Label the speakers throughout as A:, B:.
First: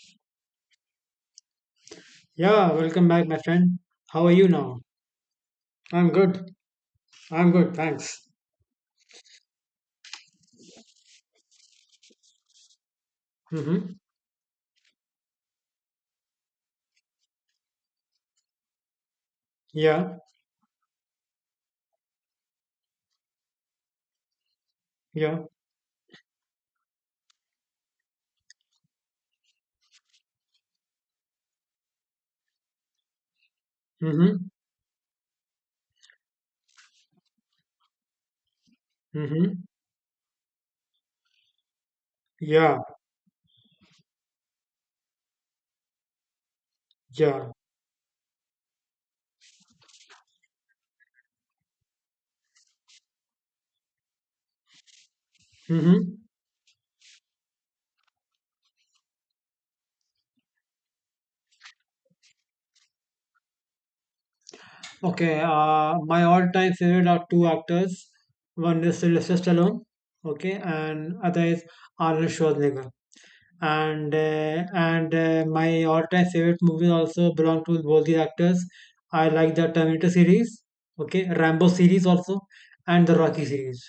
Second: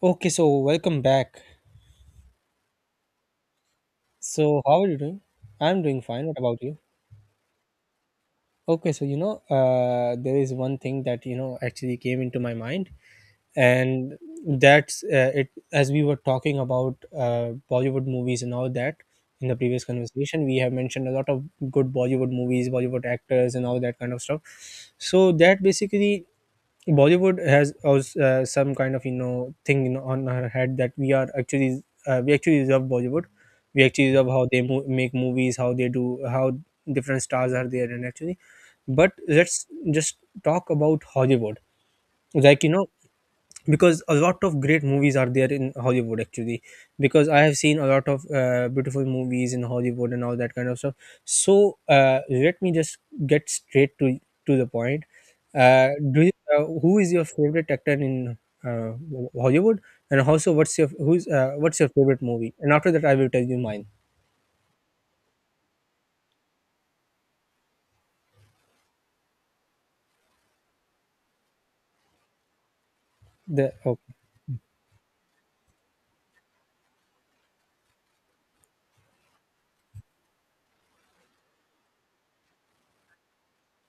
A: Okay, so welcome back.
B: Yeah, welcome back, my friend. How are you
A: So,
B: now?
A: how are you doing? I'm doing
B: I'm
A: fine. What
B: good.
A: about you?
B: I'm good, thanks.
A: Okay, so you know, there is one thing that you know actually came into my mind.
B: Mm-hmm.
A: And that's it as we were talking about bollywood movies and all that in the previous
B: Yeah,
A: conversation, we have mentioned a lot of good bollywood movies, bollywood actors and all that kind of stuff. So
B: yeah.
A: that basically bollywood has also some kind of you know thing in, on her head that we are actually love bollywood. We actually love how
B: Mm-hmm.
A: they make movies, how they do, how different stars are there and actually, but
B: Mm-hmm.
A: let's just talk about hollywood, like you
B: Yeah,
A: know, because a lot of great movies are there in hollywood actually, because I
B: yeah.
A: have seen a lot of beautiful movies in hollywood and all that kind of stuff. So let me just get straight to the point. uh,
B: Mm-hmm.
A: do you, who is your favorite actor in uh, hollywood, and also what's your favorite movie? And after that I will tell you mine.
B: Okay, my all-time favorite are two actors. One is Sylvester Stallone, okay, and other is Arnold Schwarzenegger.
A: The Okay.
B: And My all-time favorite movies also belong to both these actors. I like the Terminator series, okay, Rambo series also, and the Rocky series.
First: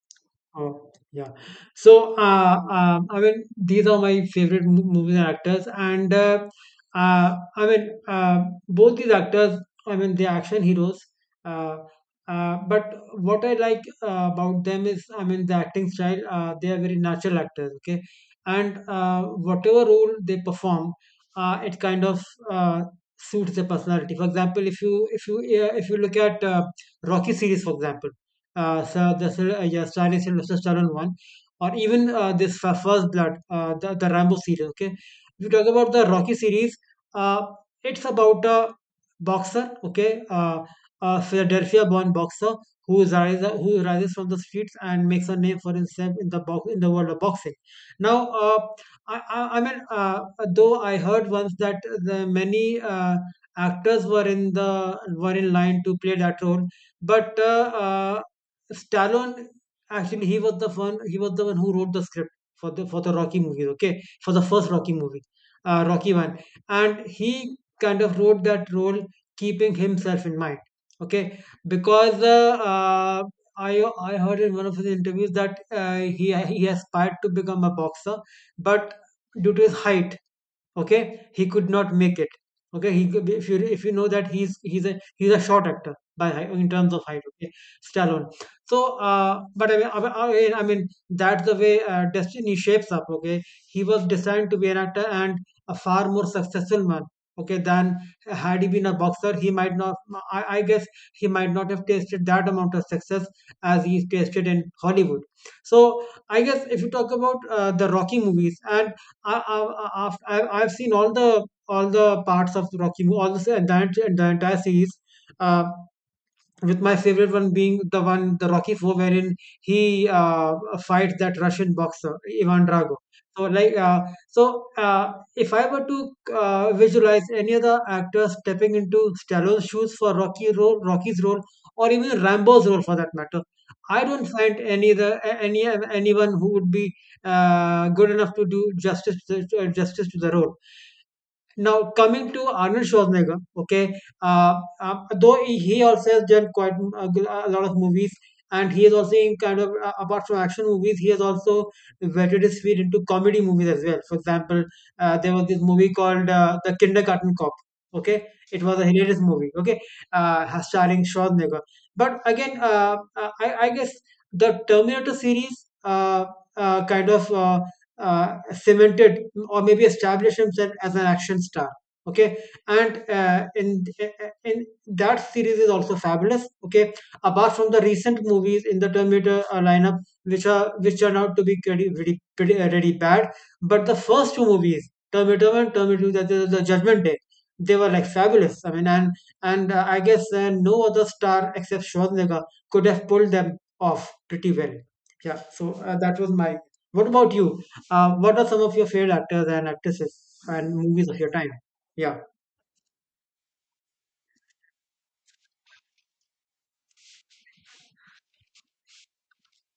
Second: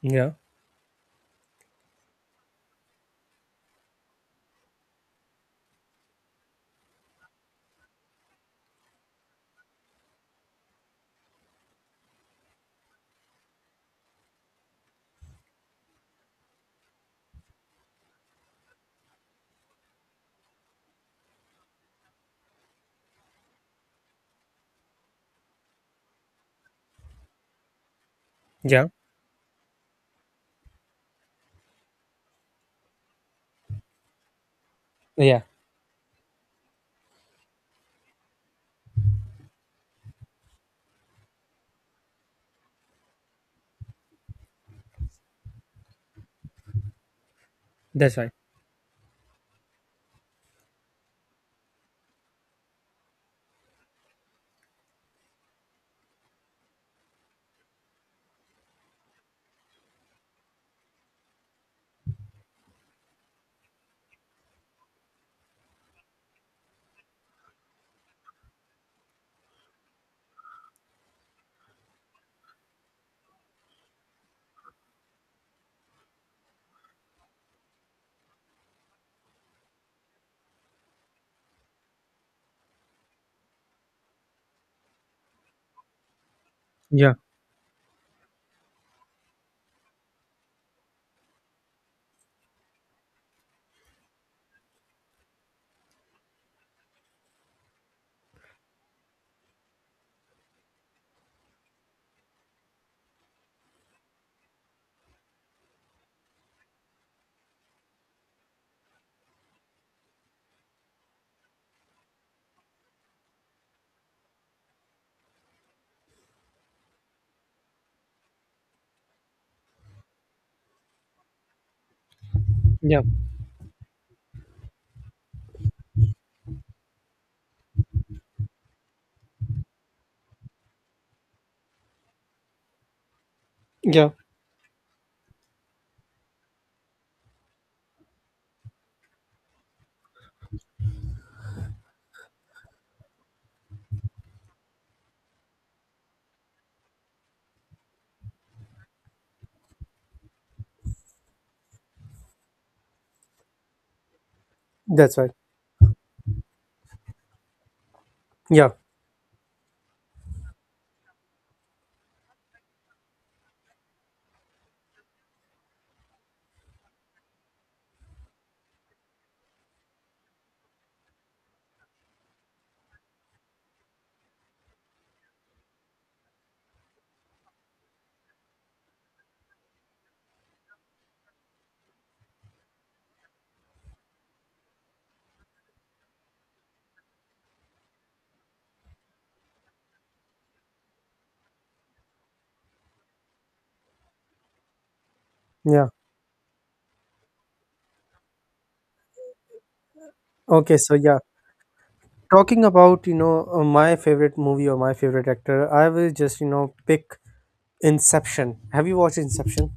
A: Yeah.
B: Oh, yeah. These are my favorite movies and actors, and I mean, both these actors, I mean, they're action heroes. Uh, but what I like about them is, I mean, the acting style. They are very natural actors, okay, and whatever role they perform, it kind of uh, suits their personality. For example, if you look at Rocky series, for example.
A: Yeah.
B: So the is yeah, Stylish and Lucius Channel One, or even this First Blood, the Rambo series. Okay, if
A: Yeah.
B: you talk about the Rocky series, uh, it's about a boxer. Okay, a Philadelphia-born boxer who rises from the streets and makes a name for himself in the world of boxing. Now,
A: That's right.
B: uh, I, I I mean, uh, though I heard once that the many actors were in the were in line to play that role but Stallone actually he was the one who wrote the script for the Rocky movies, okay? For the first Rocky movie, Rocky one, and he kind of wrote that role keeping himself in mind, okay? Because I I heard in one of his interviews that he aspired to become a boxer, but due to his height, okay, he could not make it. Okay, if you know that he's a short actor in terms of
A: Yeah.
B: height, okay, Stallone. So but I mean, I mean I mean, that's the way destiny shapes up. Okay, he was destined to be an actor and a far more successful man, okay, than, had he been a boxer, he might not, I guess, he might not have tasted that amount of success as he's tasted in Hollywood. So I guess if you talk about the Rocky movies, and I, I, I, I've seen all the parts of the Rocky, movie, all the entire series. Uh, with my favorite one being the Rocky Four, wherein he fights that Russian boxer Ivan Drago.
A: Yeah.
B: So like uh, so, if I were to visualize any other actor stepping into Stallone's shoes for Rocky role, Rocky's role, or even Rambo's role for that matter. I
A: Yeah.
B: don't find any the a- any anyone who would be good enough to do justice to the role. Now, coming to Arnold Schwarzenegger, okay, though he also has done a lot of movies, and he is also in kind of, apart from action movies, he has also wetted his feet into comedy movies as well. For example,
A: That's right.
B: there was this movie called The Kindergarten Cop. Okay, it
A: Yeah.
B: was a hilarious movie. Okay, starring Schwarzenegger. But again, I guess the Terminator series kind of cemented or maybe established himself as an action star. Okay, and in that series is also fabulous. Okay, apart from the recent movies in the Terminator lineup, which are which turned out to be pretty really bad, but the first two movies, Terminator One, Terminator Two, the Judgment Day, they were like fabulous. I mean, and I guess no other star except Schwarzenegger could have pulled them off pretty well.
A: Yeah.
B: That was my. What about you? What are some of your favorite actors and actresses and
A: Okay, so
B: movies of
A: yeah,
B: your time? Yeah.
A: talking about you know my favorite movie or my favorite actor, I will just you know pick Inception. Have you watched Inception?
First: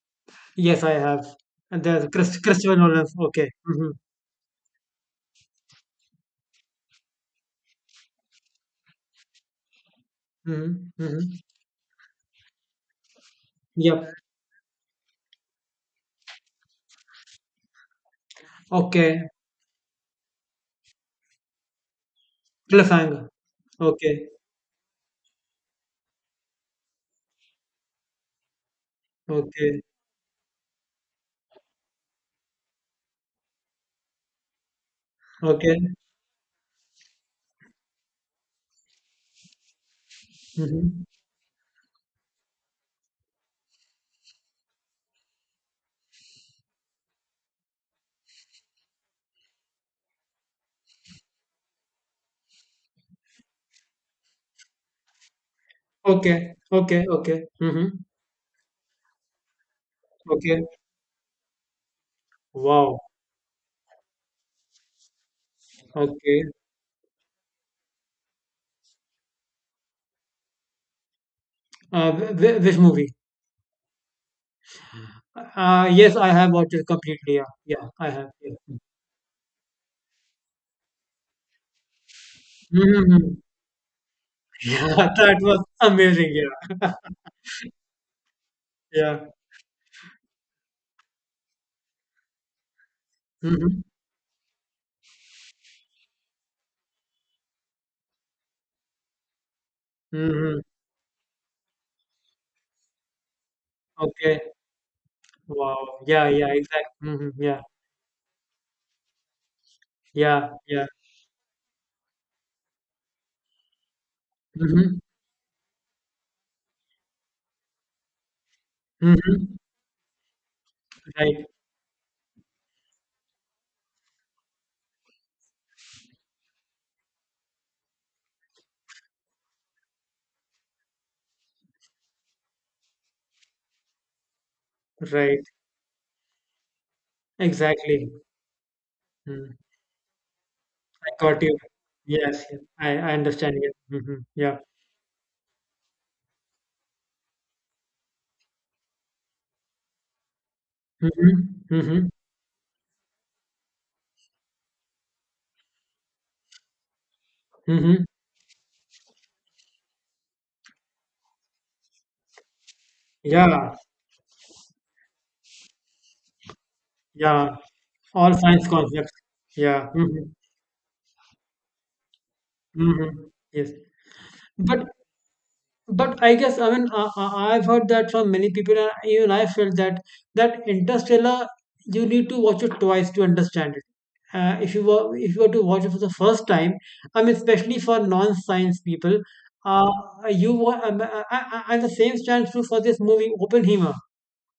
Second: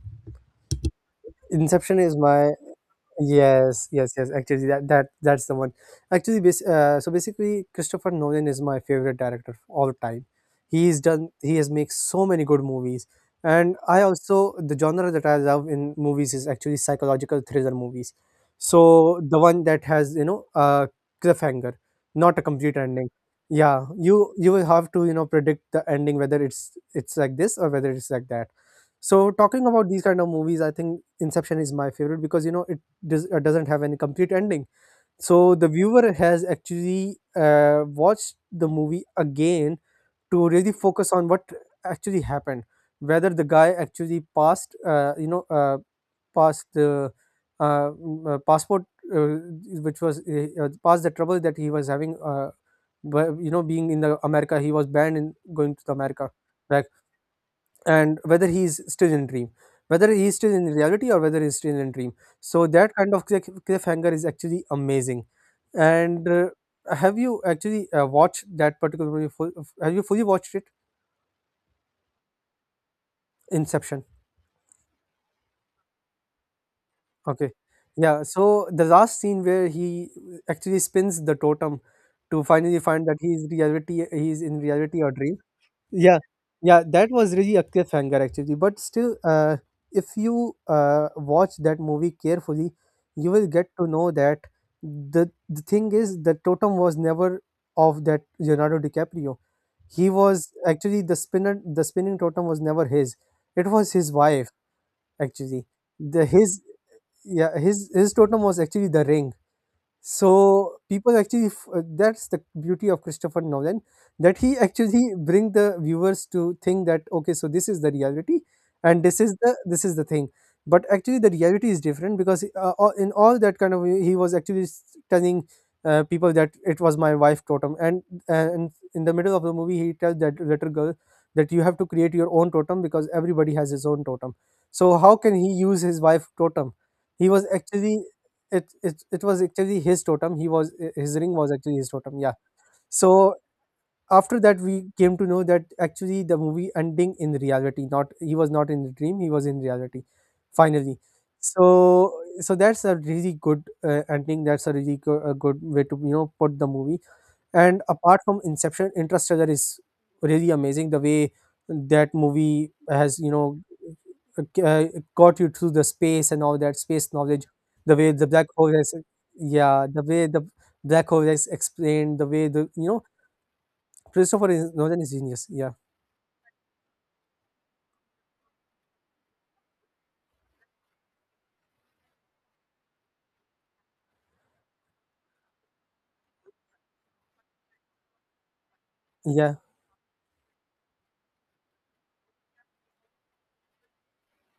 B: Yes, I have. And
A: Inception
B: there's
A: is my—
B: Christopher Nolan. Okay.
A: Yes,
B: Mm-hmm.
A: yes, yes. Actually, that that's the one. Actually, so basically, Christopher Nolan is my favorite director of all time. He's
B: Mm-hmm. Mm-hmm.
A: done. He has made so many good movies, and I
B: Yep.
A: also the genre that I love in movies is actually psychological thriller movies. So
B: Okay.
A: the one that has you know a cliffhanger, not a complete ending.
B: Cliffhanger.
A: Yeah,
B: Okay.
A: you will have to you know predict the ending, whether it's like this or whether it's like that. So talking
B: Okay.
A: about these kind of movies, I think Inception is my favorite because you know doesn't have any complete ending, so the
B: Okay.
A: viewer has actually watched the movie again to really
B: Mm-hmm.
A: focus on what actually happened. Whether the guy actually passed passed the passport, uh, which was past the trouble that he was having, but you know being in the america, he was banned in going to the america
B: Okay.
A: back,
B: Okay. Okay. Mm-hmm.
A: and whether he is still in dream, whether he is still
B: Okay.
A: in reality or whether he is still in dream. So that
B: Wow.
A: kind of cliffhanger is actually amazing. And
B: Okay.
A: have you actually watched that particular movie full, have you fully watched it?
B: Which movie?
A: Inception.
B: Yes, I have watched it completely. Yeah.
A: Okay,
B: Yeah, I
A: yeah,
B: have.
A: so
B: Yeah.
A: the last scene where he actually spins the totem to finally find that
B: Mm-hmm.
A: he is in
B: Yeah,
A: reality or
B: that
A: dream.
B: was
A: Yeah,
B: amazing. Yeah.
A: yeah, that was really Akshay Sankar actually. But still,
B: Yeah.
A: if you watch that movie carefully, you will get
B: Mm-hmm.
A: to know that the thing is the totem was never of that Leonardo DiCaprio. He was
B: Mm-hmm.
A: actually the spinner. The spinning totem was never his. It was his
B: Okay.
A: wife actually.
B: Wow.
A: The
B: Yeah, yeah,
A: his
B: exactly. Hmm.
A: yeah
B: Yeah,
A: His totem was actually the ring.
B: yeah,
A: So
B: yeah.
A: people actually that's the beauty of Christopher Nolan, that he
B: Hmm.
A: actually bring the viewers to think that okay, so this is the reality and this is
B: Hmm.
A: the thing, but actually the
B: Right,
A: reality is different, because in all that kind of way, he was telling people that it was my wife totem, and in the middle of the movie he tells that little girl that you have to create your own totem because everybody has his own totem. So how can
B: right.
A: he use his wife totem? He was actually
B: Exactly.
A: It was
B: Mm.
A: actually his totem. He was eh,
B: I
A: his ring
B: got
A: was
B: you.
A: actually his totem. Yeah.
B: Yes, yeah. I
A: So
B: understand. Yeah. Hmm.
A: after
B: Yeah.
A: that, we came to know that actually the movie ending in reality. Not— he was not in the dream. He was in reality. Finally.
B: Hmm. Hmm.
A: So so that's a really good ending. That's a really a good way to you know put the movie. And
B: Hmm.
A: apart from Inception, Interstellar is really amazing. The way that movie has, you know,
B: Yeah,
A: uh, uh, got you through the space and all that space knowledge,
B: yeah.
A: the way the
B: All
A: black
B: science
A: hole is,
B: concepts.
A: yeah,
B: Yeah.
A: the way
B: Hmm.
A: the black hole is explained, the way the, you know,
B: Hmm. Yes. But
A: Nolan is genius. Yeah.
B: But I guess I mean I've heard that from many people, and even I felt that Interstellar you need to watch it twice to understand it. If you were to watch it for the first time, I mean especially for non-science people,
A: Yeah.
B: uh, you wa- I- and the same stands true for this movie Oppenheimer.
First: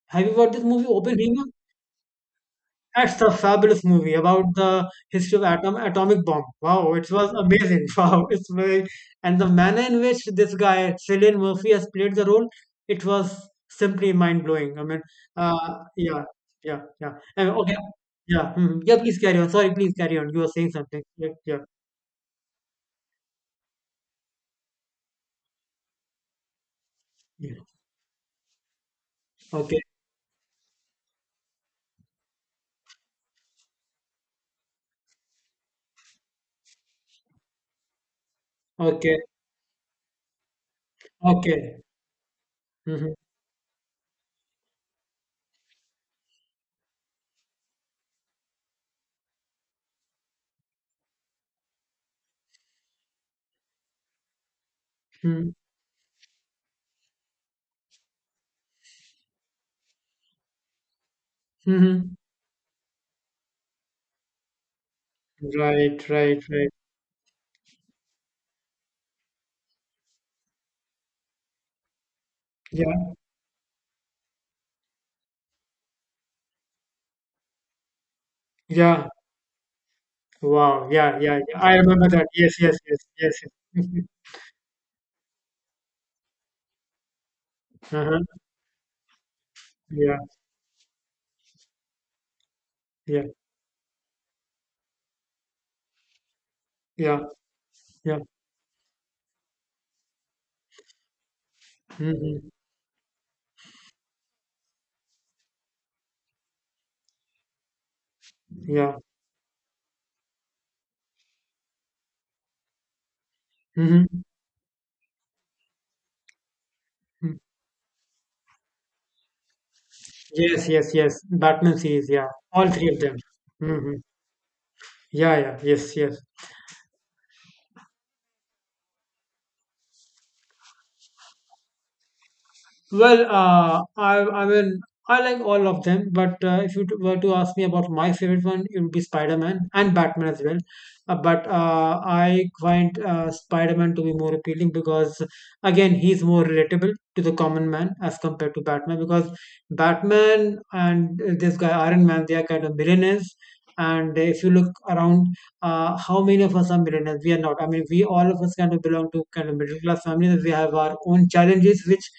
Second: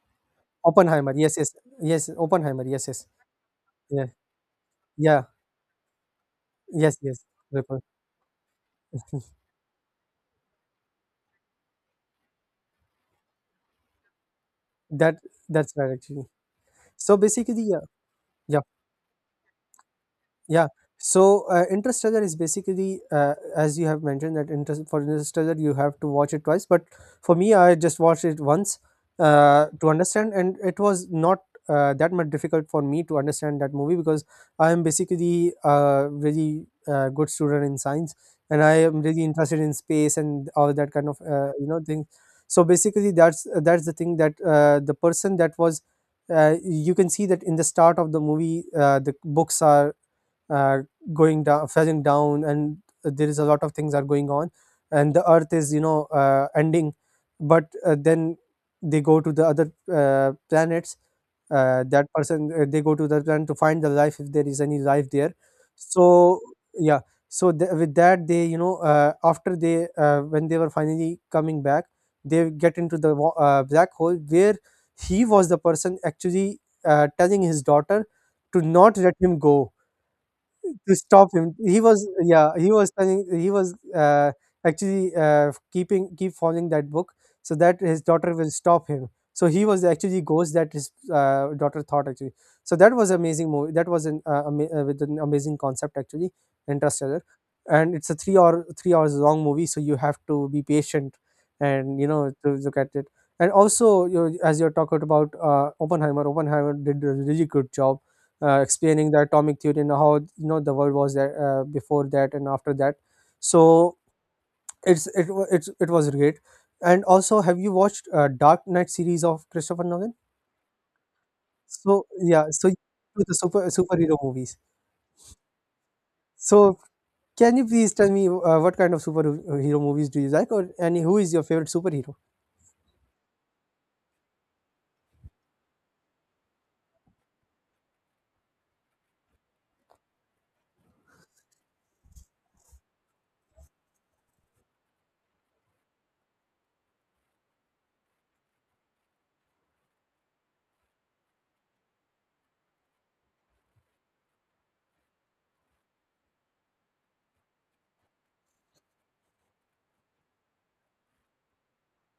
B: Have you watched this movie
A: Oppenheimer. Yes.
B: Oppenheimer?
A: Yes. Yes. Oppenheimer. Yes. Yes.
B: That's a fabulous
A: Yeah.
B: movie about the
A: Yeah.
B: history of atomic bomb. Wow,
A: Yes.
B: it
A: Yes.
B: was
A: Ripple.
B: amazing. Wow, it's very and the manner in which this guy Cillian Murphy has played the role, it was simply mind blowing. I mean,
A: That, that's right,
B: yeah,
A: actually.
B: yeah, yeah.
A: So
B: And
A: basically,
B: okay,
A: yeah.
B: yeah,
A: Yeah.
B: mhm, yeah. Please carry on. Sorry, please carry on. You were
A: Yeah.
B: saying something. Yeah,
A: So
B: yeah,
A: Interstellar is basically, as you have mentioned, that for Interstellar you have to watch it twice. But for me,
B: yeah.
A: I just watched it once
B: Okay,
A: to understand, and it was not that much difficult for me to understand that movie, because I am basically a really good student in science, and I am
B: okay,
A: really interested in space and all that kind of you know
B: okay.
A: thing. So basically,
B: Mm-hmm.
A: that's the thing that the person that was. You can see that in the start of the movie, the books are uh, going down, fetching down, and there is a lot of things are going on and the earth is you know ending, but then they go to the other planets. That
B: Mm-hmm.
A: person They go to the planet to find the life, if there is any life there.
B: Right,
A: So
B: right, right.
A: yeah, so with that, they you know after they when they were finally coming back, they get into
B: Yeah,
A: the black hole, where he was the person actually telling his daughter to not
B: yeah.
A: let him go,
B: Wow,
A: to
B: yeah,
A: stop
B: yeah,
A: him.
B: yeah. I
A: He
B: remember
A: was—
B: that.
A: yeah,
B: Yes,
A: he
B: yes,
A: was
B: yes,
A: telling,
B: yes,
A: he was
B: yes.
A: actually keep following that book so that his
B: Uh-huh.
A: daughter will stop him. So he was
B: Yeah,
A: actually ghost that his daughter thought actually. So that was
B: yeah,
A: amazing movie. That was an with an amazing concept actually,
B: yeah,
A: Interstellar, and it's a
B: yeah.
A: 3 hour 3 hours long movie. So you have to be patient and you know
B: Hmm.
A: to look at it. And also, you know, as you're talking about Oppenheimer, Oppenheimer did a really good job
B: Yeah.
A: explaining the atomic theory and how you know the world was that before that and after that. So
B: Hmm.
A: it's it wa- it's it was great. And also, have you watched Dark Knight series of Christopher Nolan?
B: Yes, yes, yes. Batman
A: So
B: series, yeah.
A: yeah,
B: All
A: so
B: three of them.
A: to the super
B: Hmm.
A: superhero movies.
B: Yeah, yeah, yes, yes.
A: So can you please tell me what kind of superhero movies do you like, or and who is your favorite superhero?
B: Well, I mean, I like all of them, but if you were to ask me about my favorite one, it would be Spider-Man and Batman as well. But I find Spider-Man to be more appealing because, again, he's more relatable to the common man as compared to Batman. Because Batman and this guy Iron Man, they are kind of millionaires. And if you look around, how many of us are millionaires? We are not. I mean, we all of us kind of belong to kind of middle class families. We have our own challenges, which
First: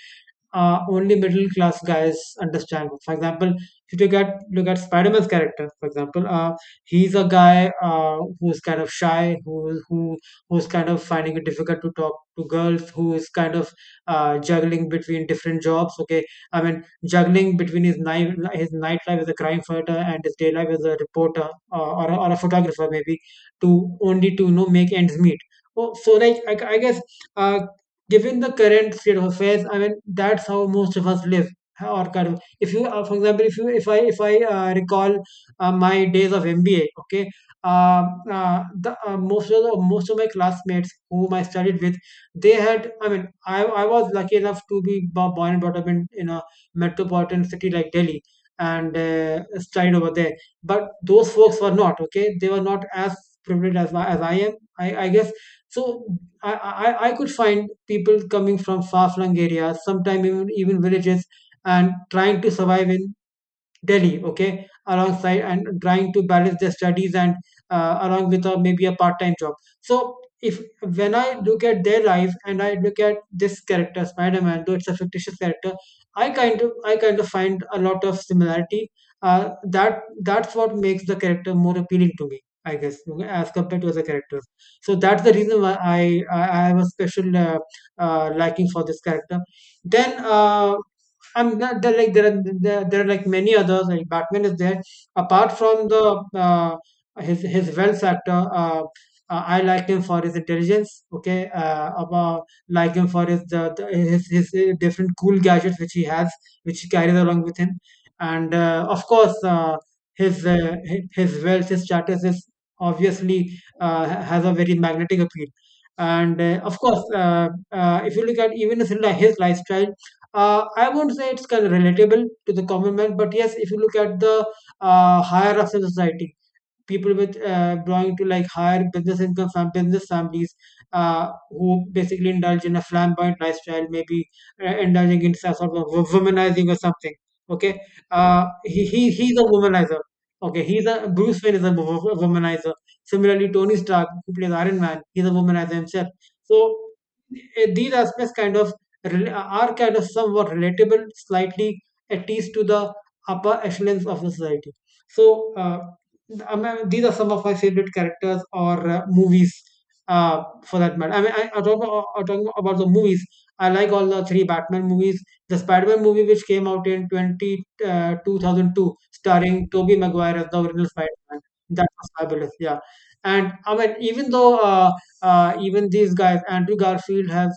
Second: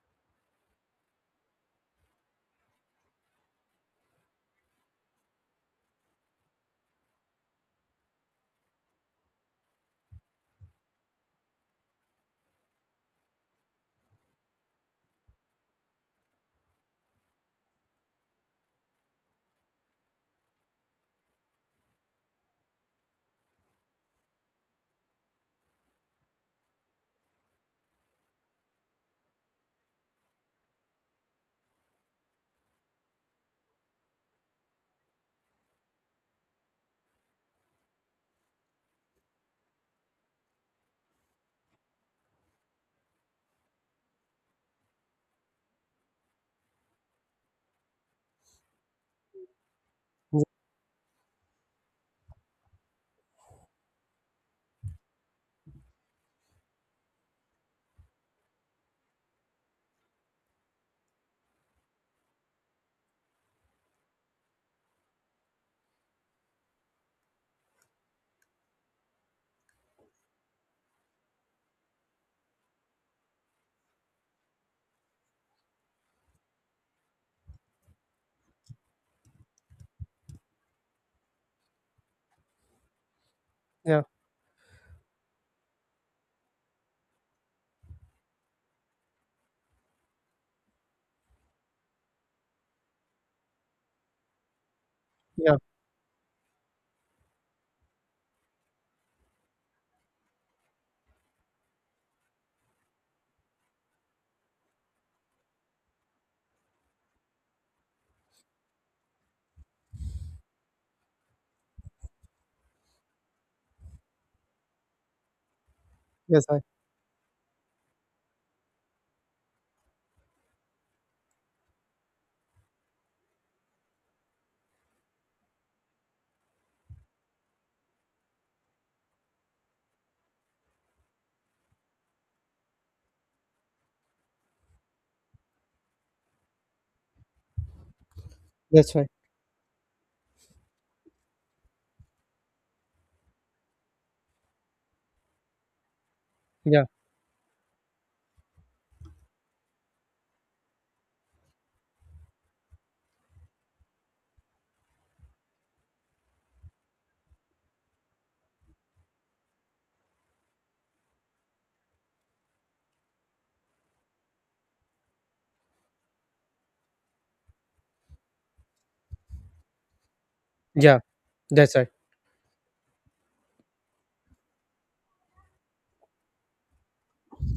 B: only middle class guys understand. For example, if you get look at Spider-Man's character, for example, he's a guy who's kind of shy, who's kind of finding it difficult to talk to girls, who is kind of juggling between different jobs. Okay, I mean juggling between his nightlife as a crime fighter and his day life as a reporter or a photographer maybe to only to you know make ends meet. Oh, so like I guess uh, given the current state of affairs, I mean that's how most of us live. Or kind of, if you, for example, if you, if I recall my days of MBA, okay, uh, the, most of the, most of my classmates whom I studied with, they had, I mean, I was lucky enough to born and brought up in a metropolitan city like Delhi and studied over there. But those folks were not okay. They were not as privileged as I am. I guess so. I could find people coming from far-flung areas, sometimes even, even villages, and trying to survive in Delhi, okay, alongside and trying to balance their studies and along with a, maybe a part-time job. So if when I look at their life and I look at this character, Spider-Man, though it's a fictitious character, I kind of find a lot of similarity. That's what makes the character more appealing to me, I guess, okay, as compared to other
A: Yeah,
B: characters. So that's the reason why I have a special liking for this character. Then I'm not, there like there are there, there are like many others. Like Batman is there. Apart
A: yeah,
B: from the his wealth factor, I like him for his intelligence. Okay, about like him for his the his different cool gadgets which he has, which he carries along with him, and of course his wealth, his status is obviously has a very magnetic appeal. And
A: that's
B: uh,
A: right.
B: of course, if you look at even his lifestyle, I won't say it's kind of relatable to the common man, but yes, if you look at the higher ups in society, people with belonging to like higher business income business families, who basically indulge in a flamboyant lifestyle, maybe indulging in some sort of womanizing or something. Okay. uh, he,
A: That's right.
B: he he's a womanizer. Okay, he's— a bruce Wayne is a womanizer. Similarly, Tony Stark, who plays Iron Man, he's a womanizer himself. So
A: Yeah,
B: these aspects kind of rel- are kind of somewhat relatable, slightly, at least to the upper echelons of the society. So, uh, I mean, these are some of my favorite characters or movies, for that matter. I mean, I talk about the movies. I like all the three Batman movies. The Spider-Man movie, which came out in 2002, starring Tobey Maguire as the original
A: yeah,
B: Spider-Man,
A: that's
B: that
A: right.
B: was fabulous. Yeah, and I mean, even though even these guys, Andrew Garfield, has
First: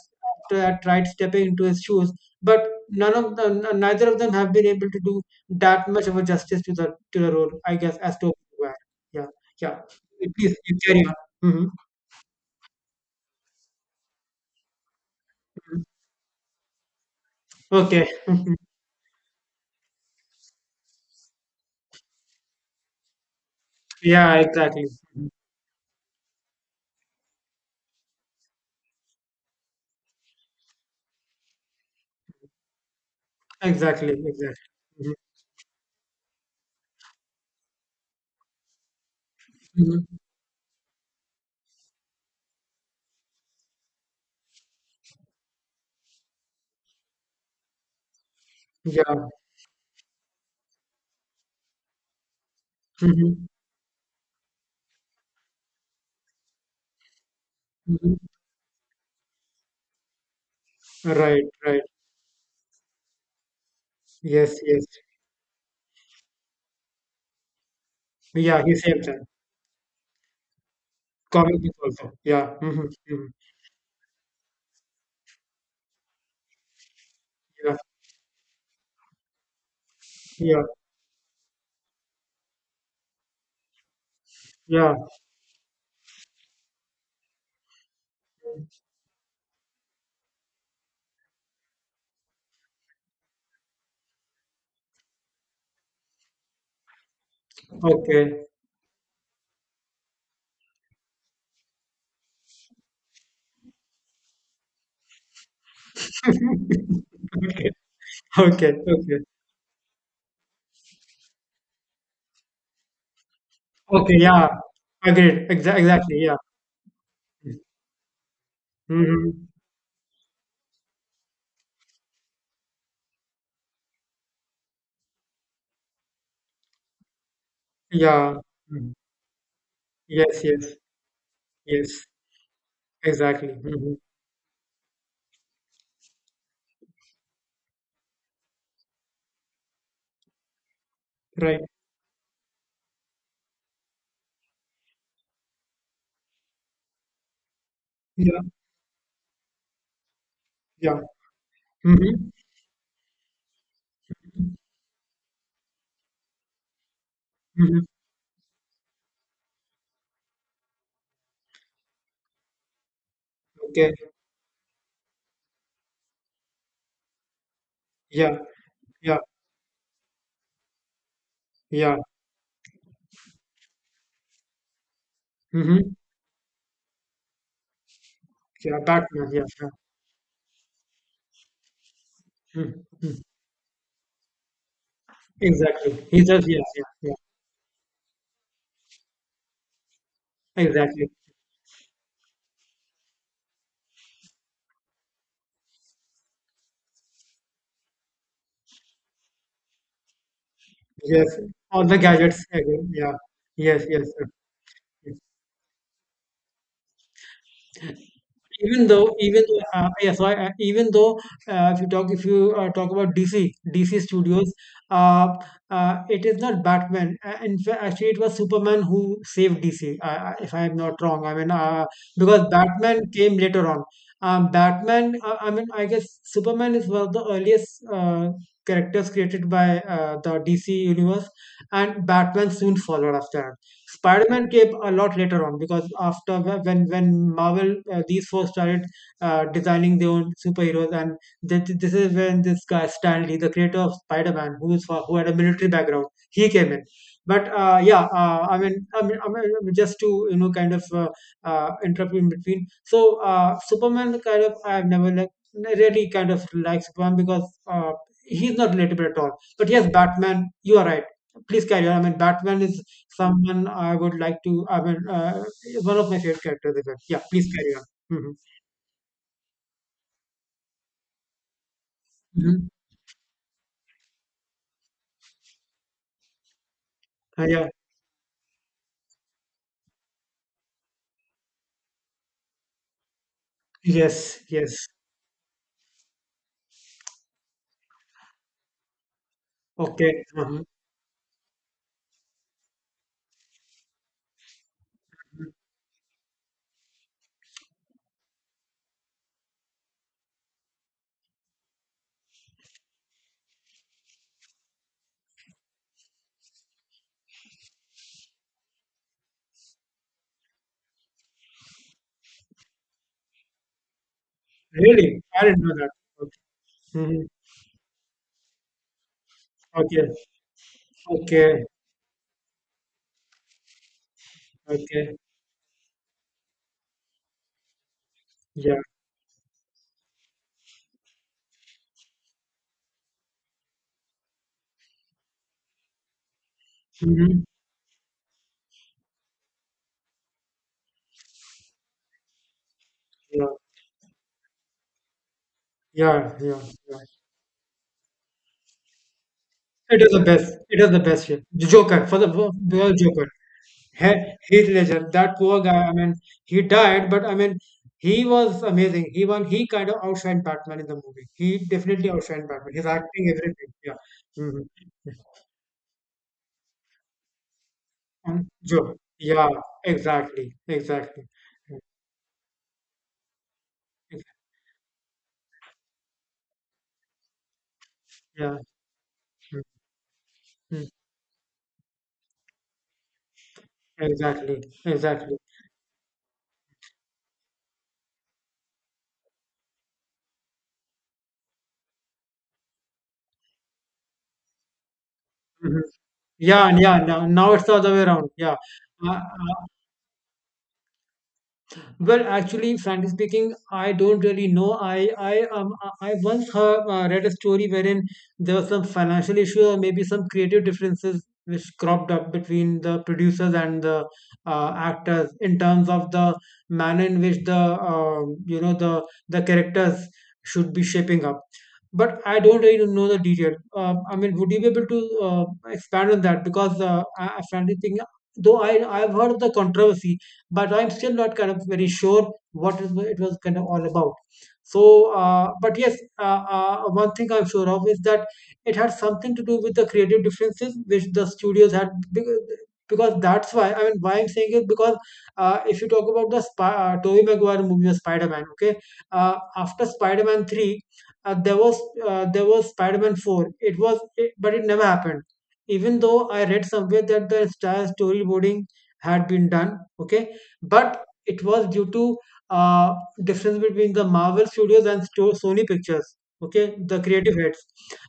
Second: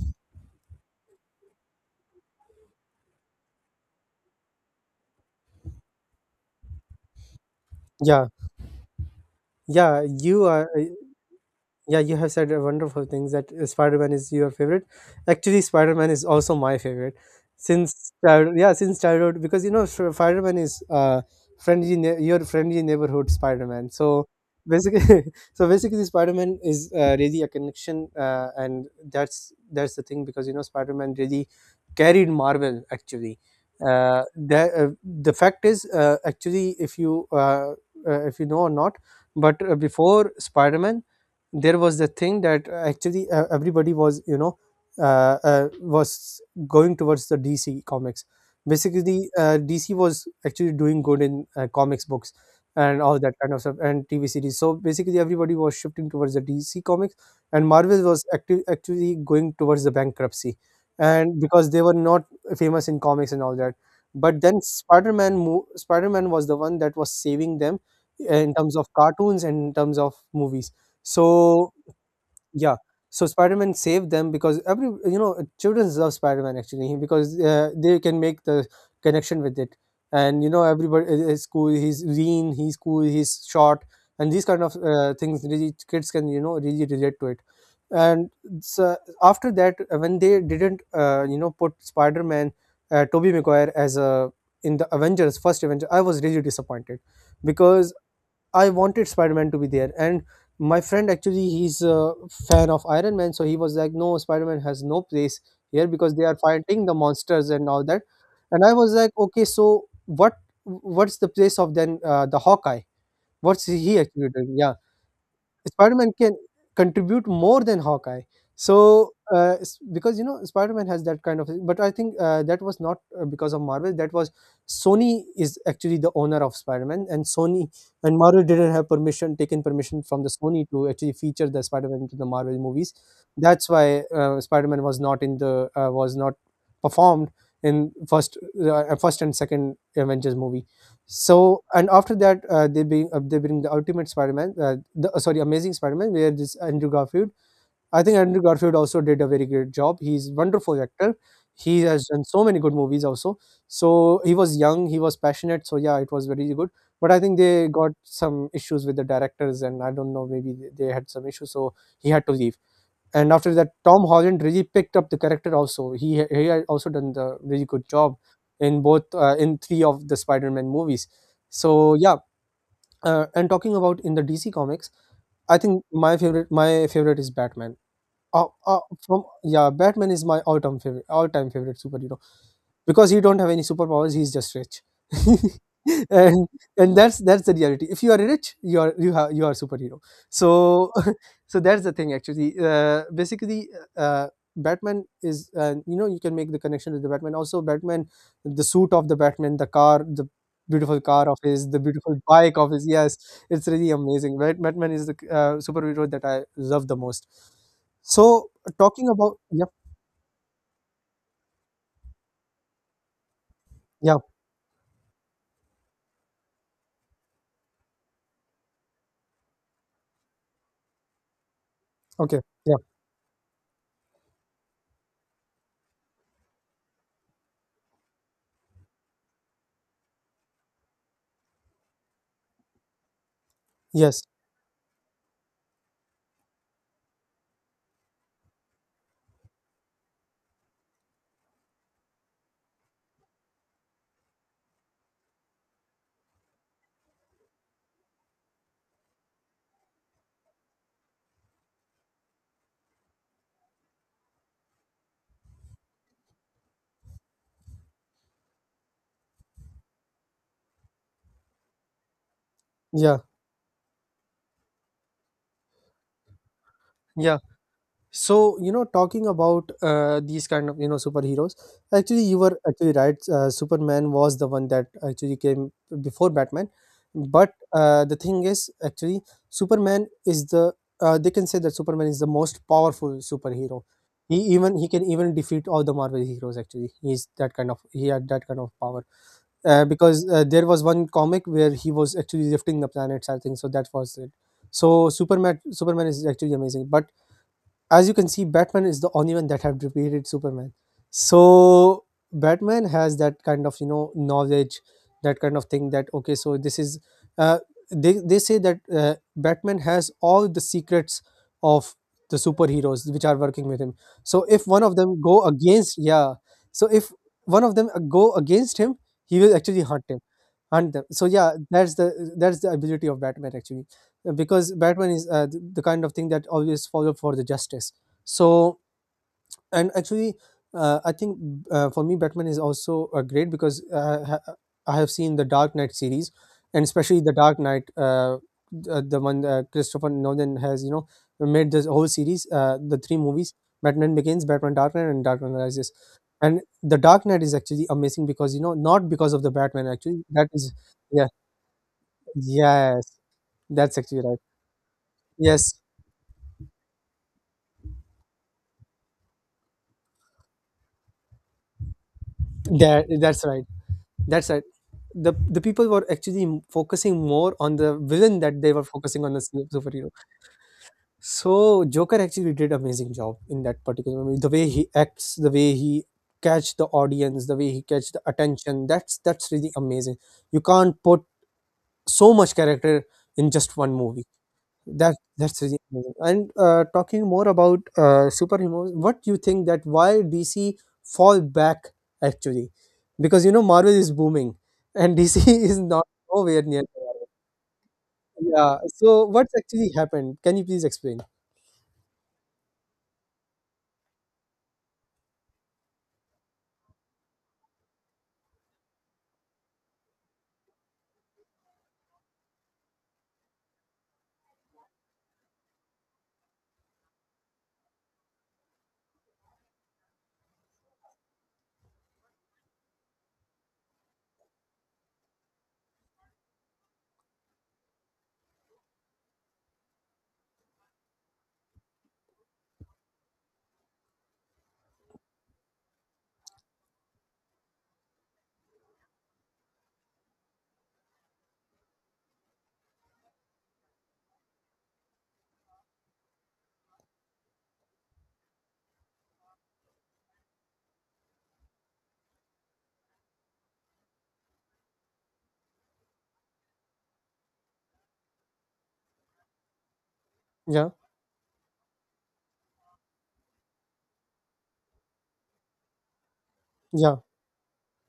B: tried stepping into his shoes, but none of the— neither of them have been able to do that much of a justice to the role, I guess, as
A: Yeah,
B: to where? Yeah, yeah.
A: yeah. You
B: Please,
A: are.
B: you carry on. Mhm,
A: Yeah, you have said a wonderful things that Spider-Man is your favorite. Actually,
B: mhm.
A: Spider-Man is also my favorite
B: Okay.
A: since child, yeah, since childhood because you know Spider-Man is uh— friendly your friendly neighborhood Spider-Man. So
B: Yeah, exactly. Mhm.
A: basically, so basically, Spider-Man is really a connection, and that's the thing, because you know Spider-Man really carried Marvel actually.
B: Exactly, exactly.
A: The
B: Mhm,
A: the fact is actually, if you know or not, but
B: mhm.
A: before Spider-Man, there was the thing that actually everybody was you know was going towards the DC comics.
B: Yeah.
A: Basically, DC was actually doing good in comics books and all that
B: Mhm,
A: kind of stuff and TV series. So basically, everybody was shifting towards the DC comics, and Marvel
B: mhm.
A: was active, actually going towards the bankruptcy, and
B: Right,
A: because
B: right.
A: they were not famous in comics and all that. But
B: Yes,
A: then
B: yes.
A: Spider Man was the one that was saving them in
B: Yeah, he
A: terms of
B: saved them.
A: cartoons and in terms of movies.
B: Comic
A: So
B: book also. Yeah.
A: yeah,
B: Hmm. Hmm.
A: so Spider-Man saved them because every you know children love Spider-Man actually, because
B: Yeah,
A: they can make the connection with it, and you
B: yeah,
A: know everybody is cool. He's lean, he's cool, he's short, and these kind of
B: yeah.
A: things, really kids can you know really relate to it. And so after that, when they didn't you know put Spider-Man, Tobey Maguire as a in the Avengers first Avenger, I was really disappointed because
B: Okay.
A: I wanted Spider-Man to be there, and my friend actually, he's a fan of Iron Man, so he was like, "No, Spider-Man has no place here because they are fighting the monsters and
B: Okay,
A: all that." And
B: okay,
A: I was like,
B: okay.
A: "Okay, so what? What's the place of then the Hawkeye? What's he
B: Okay,
A: actually
B: yeah.
A: doing?" Yeah,
B: Agreed.
A: Spider-Man
B: Exactly, yeah.
A: can contribute more than Hawkeye. So,
B: Hmm.
A: because you know Spider-Man has that kind of thing. But I think that was not because of Marvel. That was Sony is actually the owner of Spider-Man, and Sony and
B: Yeah.
A: Marvel didn't have
B: Mhm.
A: permission, taken permission from the
B: Yes,
A: Sony
B: yes,
A: to actually feature the Spider-Man
B: yes.
A: into the Marvel movies.
B: Exactly.
A: That's
B: Mhm.
A: why Spider-Man was not in the was not performed in first and second Avengers movie. So
B: Right.
A: and after that, they bring the Ultimate Spider-Man, the sorry, Amazing Spider-Man, where this Andrew Garfield. I think
B: Yeah.
A: Andrew Garfield also did a very great job. He's wonderful
B: Yeah.
A: actor. He has done
B: Mm-hmm.
A: so many good movies also. So he was young, he was passionate. So yeah, it was very good. But I think they
B: Mm-hmm.
A: got some issues with the directors, and I don't know, maybe they had some issues, so he had to leave. And after that,
B: Okay.
A: Tom Holland really picked up the character. Also, he had also done the really good job
B: Yeah.
A: in both
B: Yeah.
A: in three of the Spider-Man movies. So
B: Yeah.
A: yeah. And talking about in the DC comics, I think
B: Mm-hmm.
A: my favorite is Batman. uh,
B: Yeah.
A: uh, from
B: Batman. Yeah, yeah.
A: yeah, Batman is my all-time favorite superhero,
B: Mm-hmm.
A: because
B: Mm-hmm.
A: he don't have any superpowers. He's just rich.
B: Exactly. He just.
A: and
B: Yeah. Yeah.
A: and
B: Yeah.
A: that's the reality. If you are rich, you are, you have, you are superhero. So
B: Exactly.
A: so that's the thing actually, basically uh, Batman is, you know, you can make the connection with the Batman also. Batman, the suit of the Batman, the car, the beautiful car
B: Yes.
A: of his, the
B: All the
A: beautiful
B: gadgets.
A: bike of his,
B: Again. Yeah.
A: yes, it's
B: Yes.
A: really
B: Yes,
A: amazing, right? Batman is the superhero that I love the most.
B: sir.
A: So
B: Even though,
A: talking about,
B: even though,
A: yeah,
B: yeah, so, even though, if you talk about DC, DC
A: yeah,
B: Studios, uh, it is not Batman. In fact, actually, it was Superman who saved DC, if I am not wrong. I mean,
A: okay,
B: because
A: yeah,
B: Batman came later on. Batman. I mean, I guess Superman is one of the earliest characters created by the DC universe, and Batman soon followed after.
A: yes,
B: Spider-Man came a lot later on because when Marvel, these four started designing their own superheroes, and this is when this guy Stan Lee, the creator of Spider-Man, who had a military background, he came in. But yeah, I mean, just to kind of interrupt in between. So, Superman, kind of, I've never really kind of like Superman because he's not relatable at all. But yes, Batman, you are right, please carry on. I mean, Batman is
A: yeah,
B: someone I would like to. I mean, is one of my favorite characters as well. Yeah,
A: yeah.
B: please carry on. Hmm.
A: So, you know, talking about these kind of, you know, superheroes, actually, you were
B: Hmm.
A: actually right. Superman was the one that actually came before Batman. But
B: Yeah.
A: the thing is, actually, Superman is the, they can say that Superman is the most powerful superhero.
B: Yes. Yes.
A: He can even defeat all the Marvel heroes, actually. He's that kind of, he had that kind of power. Because
B: Okay. Mhm.
A: There was one comic where he was actually lifting the planets, I think. So that was it. So Superman is actually amazing. But as you can see, Batman is the only one that have defeated Superman. So Batman has that kind of, you know, knowledge, that kind of thing. That okay, so this is uh, they say that Batman has all the secrets of the superheroes which are working with him. So if one of them
B: Really,
A: go
B: I didn't know that.
A: against,
B: Okay.
A: yeah, so if
B: Mhm.
A: one of them go against him, he will actually hunt
B: Okay.
A: him, hunt them. So yeah,
B: Okay.
A: that's the ability of Batman, actually, because Batman
B: Okay.
A: is the kind of thing that always follow for the justice. So
B: Yeah.
A: and actually, I think for me Batman is also great because I have seen the Dark Knight series, and especially the
B: Hmm.
A: Dark Knight, the one Christopher Nolan has, you know, made this whole series, the three
B: Yeah.
A: movies: Batman Begins, Batman Dark Knight, and Dark Knight Rises.
B: Yeah.
A: And
B: Yeah.
A: the
B: Yeah.
A: Dark Knight is actually amazing because, you know, not because of the Batman
B: It is the
A: actually that
B: best.
A: is,
B: It is the
A: yeah,
B: best. Yeah. The Joker, for the
A: yes,
B: Joker.
A: that's actually right,
B: Heath Ledger, that poor guy.
A: yes.
B: I mean, he died, but I mean, he was amazing. He won. He kind of outshined Batman in the movie. He definitely outshined Batman. His
A: That
B: acting,
A: that's right.
B: everything. Yeah.
A: That's
B: Hmm.
A: right. The people were actually m- focusing more on the villain
B: And
A: that they were
B: Joe.
A: focusing on the
B: Yeah.
A: su- superhero.
B: Exactly. Exactly.
A: So Joker actually did amazing job in that particular movie. The way he acts, the way he catch the audience, the way he catch the
B: Yeah.
A: attention. That's really amazing. You
B: Mm,
A: can't put so much character in just one movie.
B: Exactly.
A: That
B: Exactly.
A: that's really amazing. And talking more about superheroes, what do you think that why DC fall back actually? Because you know Marvel is booming, and DC is
B: Mhm.
A: not nowhere
B: Yeah, and
A: near.
B: yeah. Now it's the other way around. Yeah.
A: Yeah.
B: Uh, uh,
A: So what's actually happened? Can you please explain?
B: Well, actually, frankly speaking, I don't really know. I once heard, read a story wherein there was some financial issue or maybe some creative differences which cropped up between the producers and the actors in terms of the manner in which the um you know the the characters should be shaping up. But I don't really know the detail. I mean, would you be able to uh, expand on that? Because I frankly speaking, though I've heard of the controversy, but I'm still not kind of very sure what it was kind of all about. So, but yes, one thing I'm sure of is that it had something to do with the creative differences which the studios had. Because that's why, I mean, why I'm saying is because, if you talk about the Tobey Maguire movie of Spider-Man. Okay, after Spider-Man 3, uh, there was there was Spider-Man 4. But it never happened. Even though I read somewhere that the entire storyboarding had been done. Okay,
A: Yeah.
B: but it was due to uh, difference between the Marvel Studios and Sony Pictures. Okay, the
A: Yeah.
B: creative heads.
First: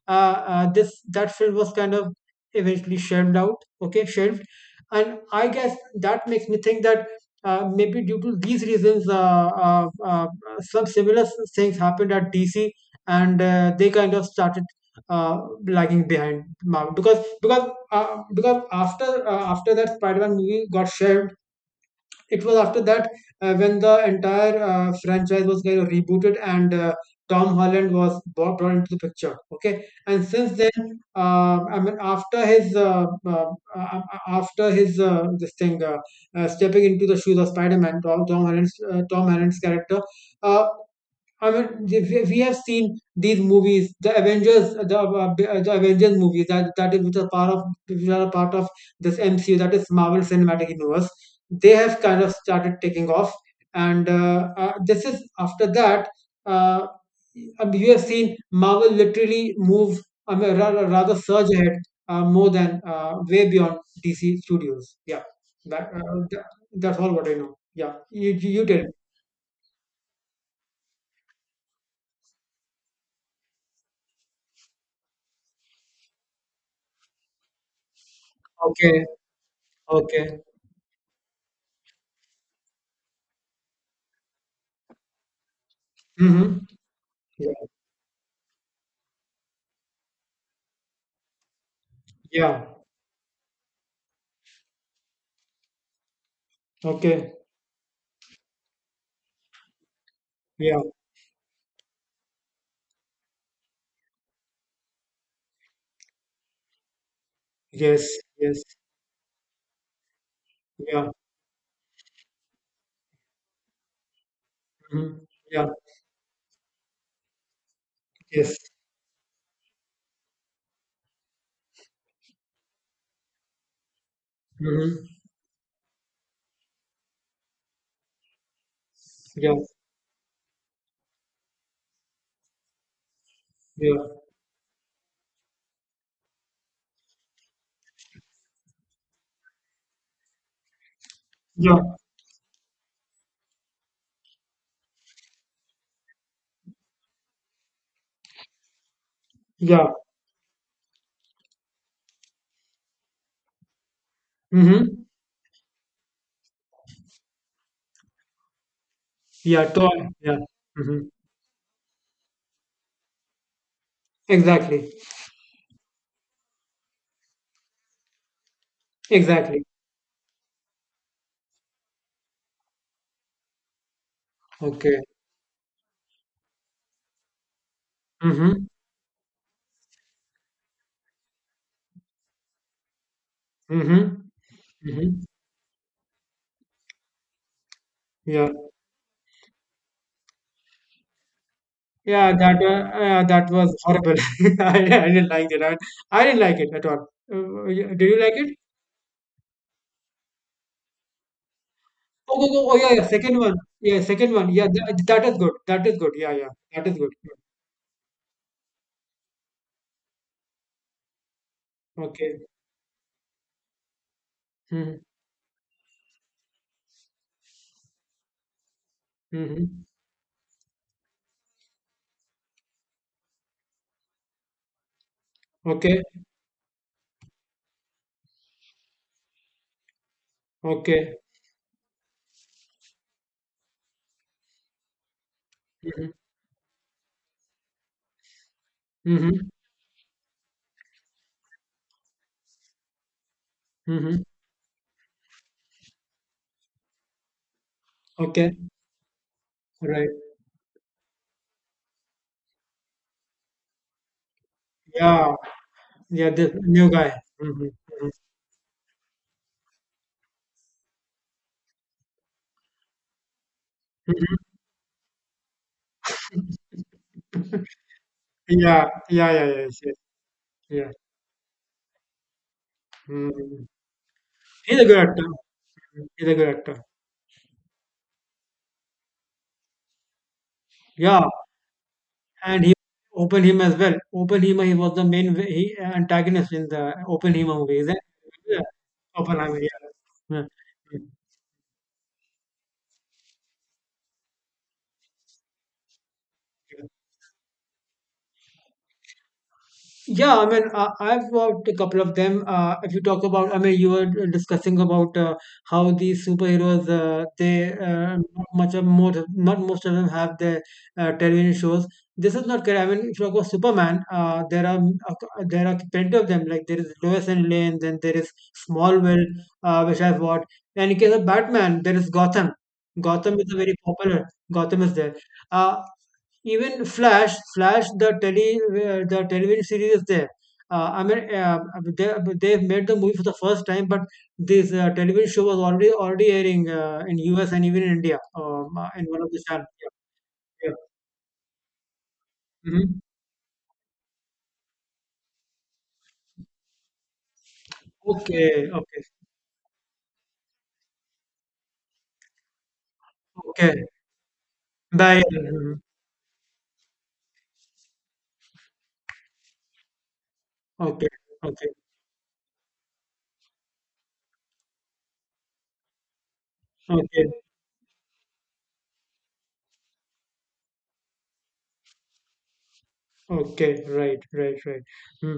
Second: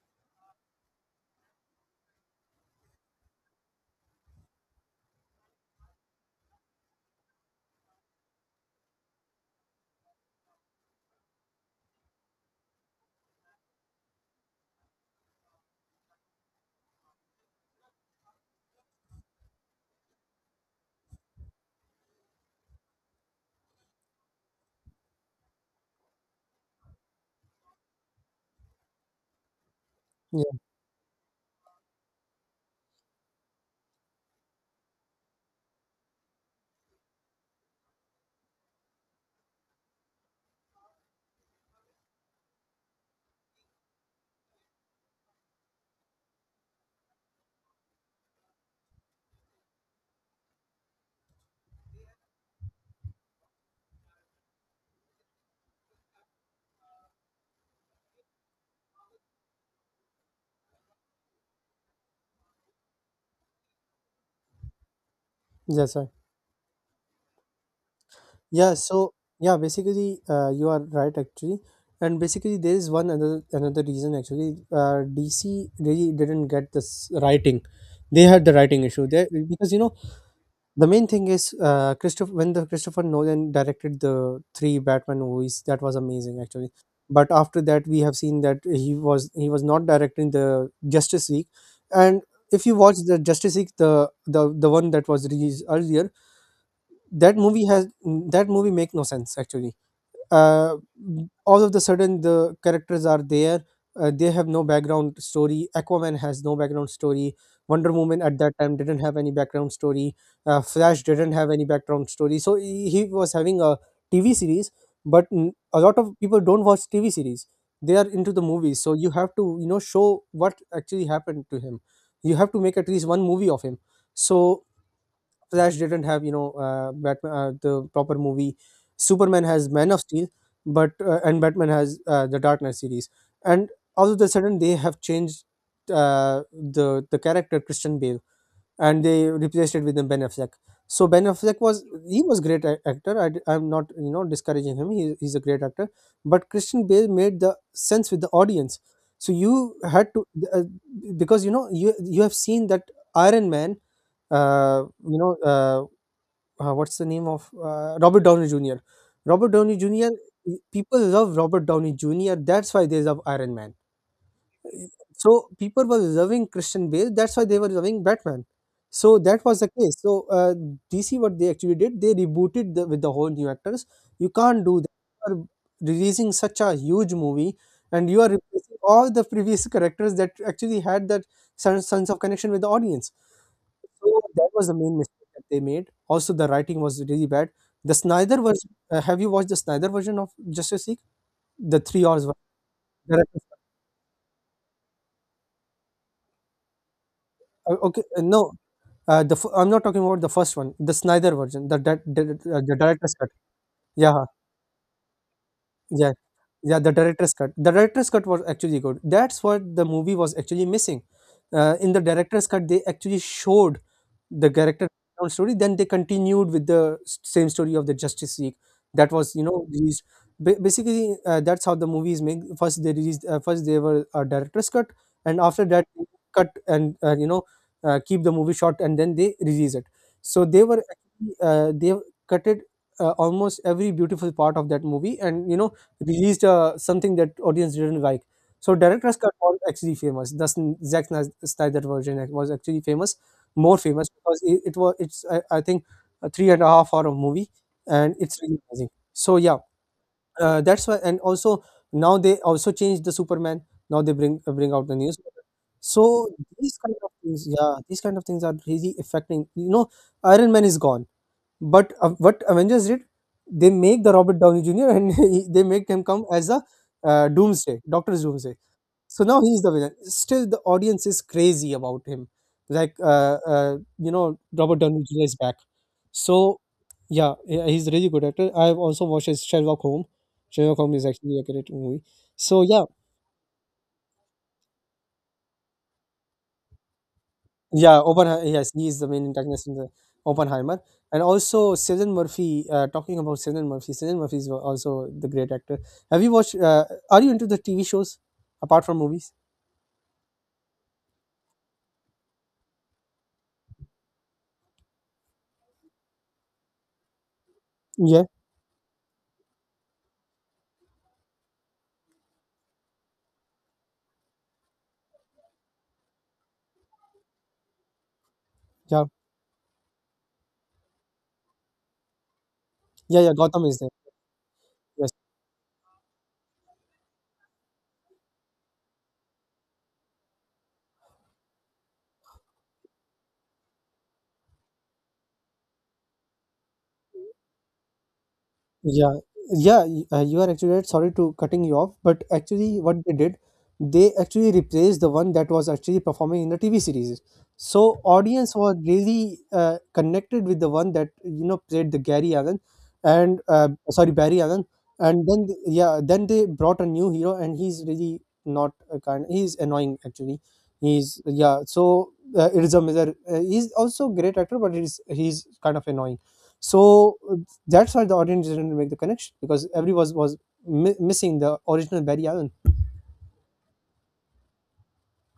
B: Uh, this that film was kind of eventually shelved out. Okay, shelved. And I guess that makes me think that, maybe due to these reasons, uh, uh, some similar things happened at DC, and they kind of started uh, lagging behind Marvel because after that Spider-Man movie got shelved, it was after that, when the entire franchise was kind of rebooted and Tom Holland was brought into the picture. Okay, and
A: Yeah.
B: since then, I mean, after his this thing stepping into the shoes of Spider-Man, Tom Holland's character. Uh, I mean, if we have seen these movies, the Avengers, the Avengers movies, that that is which are a part of this MCU, that is Marvel Cinematic Universe. They have kind of started taking off. And this is after that. Uh, I mean, you have seen Marvel literally move, I mean, rather surge ahead, more than— way beyond DC Studios. Yeah, that,
A: Yes, sir.
B: uh, that, that's all what I know. Yeah, you
A: Yeah,
B: tell.
A: so yeah, basically, you are right actually, and basically there is one other another reason actually. DC really didn't get this writing; they had the writing
B: Okay,
A: issue there because, you know,
B: okay.
A: the main thing is, Christopher when the Christopher Nolan directed the three Batman movies, that was amazing
B: Hmm.
A: actually. But
B: Yeah.
A: after that, we have seen that he was not directing the Justice League, and
B: Yeah.
A: if you watch the Justice League, the one that was released earlier,
B: Okay.
A: that movie has that movie make no sense actually. uh,
B: Yeah.
A: all of the sudden the characters are there. They have no background story. Aquaman has no background story. Wonder
B: Yes.
A: Woman at that
B: Yes.
A: time didn't have any background story. Flash
B: Yeah.
A: didn't have any background story, so he was having a TV series,
B: Hmm.
A: but
B: Yeah.
A: a lot of people don't watch TV series. They are into the
B: Yes.
A: movies, so you have to, you know, show what actually happened to him. You have to make at least one movie of him. So
B: Hmm.
A: Flash didn't have, you know, Batman the proper movie. Superman
B: Yeah.
A: has Man of Steel, but and Batman has the Dark Knight series. And
B: Yeah.
A: all of a sudden they have changed uh, the character Christian Bale and they replaced it with Ben Affleck. So Ben Affleck
B: Yeah.
A: was, he was great a- actor. I am not, you know, discouraging him. He, he's a great actor, but Christian Bale made the sense with the audience. So you
B: Yeah.
A: had to uh, because, you know, you have seen that Iron Man, uh,
B: Hmm.
A: you know, uh, what's the name of Robert Downey Jr. Robert
B: Yeah.
A: Downey
B: Toy.
A: Jr.
B: Yeah.
A: People
B: Hmm.
A: love Robert Downey Jr. That's why they love Iron Man.
B: Exactly.
A: So people were loving Christian Bale. That's why they were loving Batman. So that was
B: Exactly.
A: the case. So DC, what they actually did, they rebooted the, with the whole new actors. You can't do that.
B: Okay.
A: You are releasing such a huge movie, and you are
B: Hmm.
A: replacing all the previous characters that actually had that sense, sense of connection with the audience.
B: Hmm.
A: So that was the main
B: Hmm.
A: mistake that they made. Also, the writing was really bad. The Snyder
B: Yeah.
A: version. Have you watched the Snyder version of Justice League? The 3 hours
B: Yeah.
A: one.
B: That uh,
A: The
B: uh,
A: director's
B: that was horrible. I, I didn't like it. I didn't like it at all.
A: cut.
B: Yeah. Did
A: Okay,
B: you like
A: no.
B: it?
A: I'm not talking about the first one. The Snyder version.
B: Oh, oh, oh,
A: The
B: oh, yeah, yeah.
A: director's cut.
B: Second one. Yeah.
A: Yeah, huh,
B: Second one. Yeah. That is good. That is good.
A: yeah,
B: Yeah. Yeah.
A: yeah.
B: That
A: The
B: is good.
A: director's cut. The director's cut was actually good. That's what the movie was actually missing. In the
B: Okay.
A: director's cut, they actually showed the character
B: Mhm.
A: background story, then they continued with the same story of the Justice League that was, you know,
B: Mhm.
A: released. Basically, that's how the movies make. First they were a director's cut, and after that they
B: Okay.
A: cut and, keep the movie short, and then they release it. So they were
B: Okay.
A: actually, they cut it almost every beautiful part of that movie, and, you know,
B: Mhm.
A: released something that audience didn't like. So director's cut
B: Mhm.
A: was actually famous. The Zack Snyder version was actually famous, more famous,
B: Mhm.
A: because it was it's I think a three and a half hour of movie, and it's
B: Okay.
A: really amazing. So yeah,
B: Right.
A: that's why. And also now they also changed the Superman. Now they bring out the news.
B: Yeah.
A: So
B: Yeah. The
A: these
B: new
A: kind of
B: guy.
A: things,
B: Mm-hmm.
A: yeah, these
B: Mm-hmm.
A: kind of things are really affecting, you know. Iron Man is gone, but what Avengers did, they make the Robert
B: Hmm.
A: Downey Jr. and they make him come as a doomsday Doctor Doomsday.
B: Yeah.
A: So
B: Yeah.
A: now
B: Yeah. Yeah.
A: he's the
B: Yes,
A: villain.
B: yes.
A: Still the
B: Yeah.
A: audience is crazy about him, like,
B: Mhm.
A: you know, Robert
B: He's a good
A: Downey
B: actor.
A: Jr. is back.
B: Mhm. He's a good
A: So
B: actor.
A: yeah, he's a really good actor. I've also watched his Sherlock Holmes. Sherlock Holmes is
B: Yeah.
A: actually a great movie. So
B: And he
A: yeah,
B: opened him as well. Oppenheimer. He was the main antagonist in the Oppenheimer movie. Is it?
A: yeah, open,
B: Yeah.
A: yes, he is the main
B: Oppenheimer.
A: antagonist in
B: Yeah.
A: the Oppenheimer. And also Cillian Murphy, talking about Cillian Murphy, Cillian Murphy is also the great actor. Have you watched
B: Yeah,
A: are you into the TV shows apart from movies?
B: Yeah, I mean, I've watched a couple of them. If you talk about— I mean, you were discussing about how these superheroes, they
A: Yeah,
B: not most of them have their television shows. This is not correct. I mean, if you talk about Superman, there are plenty of them. Like there is Lois and Lane, then there is
A: yeah,
B: Smallville, which I've watched. And in case of Batman, there is Gotham.
A: yeah, yeah,
B: Gotham is a
A: Gotham
B: very
A: is there.
B: popular. Gotham is
A: Yes.
B: there. Uh, Even flash flash the tele where the television series is there. I mean, they, they've made the movie for the first time, but this television show was already airing in US and even in India, in
A: Yeah,
B: one of the channels. Yeah,
A: you are actually
B: yeah.
A: right. Sorry to cutting you off, but actually, what
B: Mhm.
A: they did, they actually replaced the one that was actually performing in the TV series. So audience
B: Okay,
A: was
B: okay,
A: really connected with the one that, you know, played the Gary Allen, and
B: okay.
A: sorry, Barry Allen,
B: Bye.
A: and
B: Mhm.
A: yeah, then they brought a new hero, and he's really not a kind. He's annoying actually.
B: Okay,
A: He's yeah.
B: okay,
A: So Iriza Miller, he's also a great actor, but he's kind of annoying. So
B: okay.
A: that's why the audience didn't make the connection because everyone was missing the original Barry Allen.
B: Okay, right, right, right. Hmm.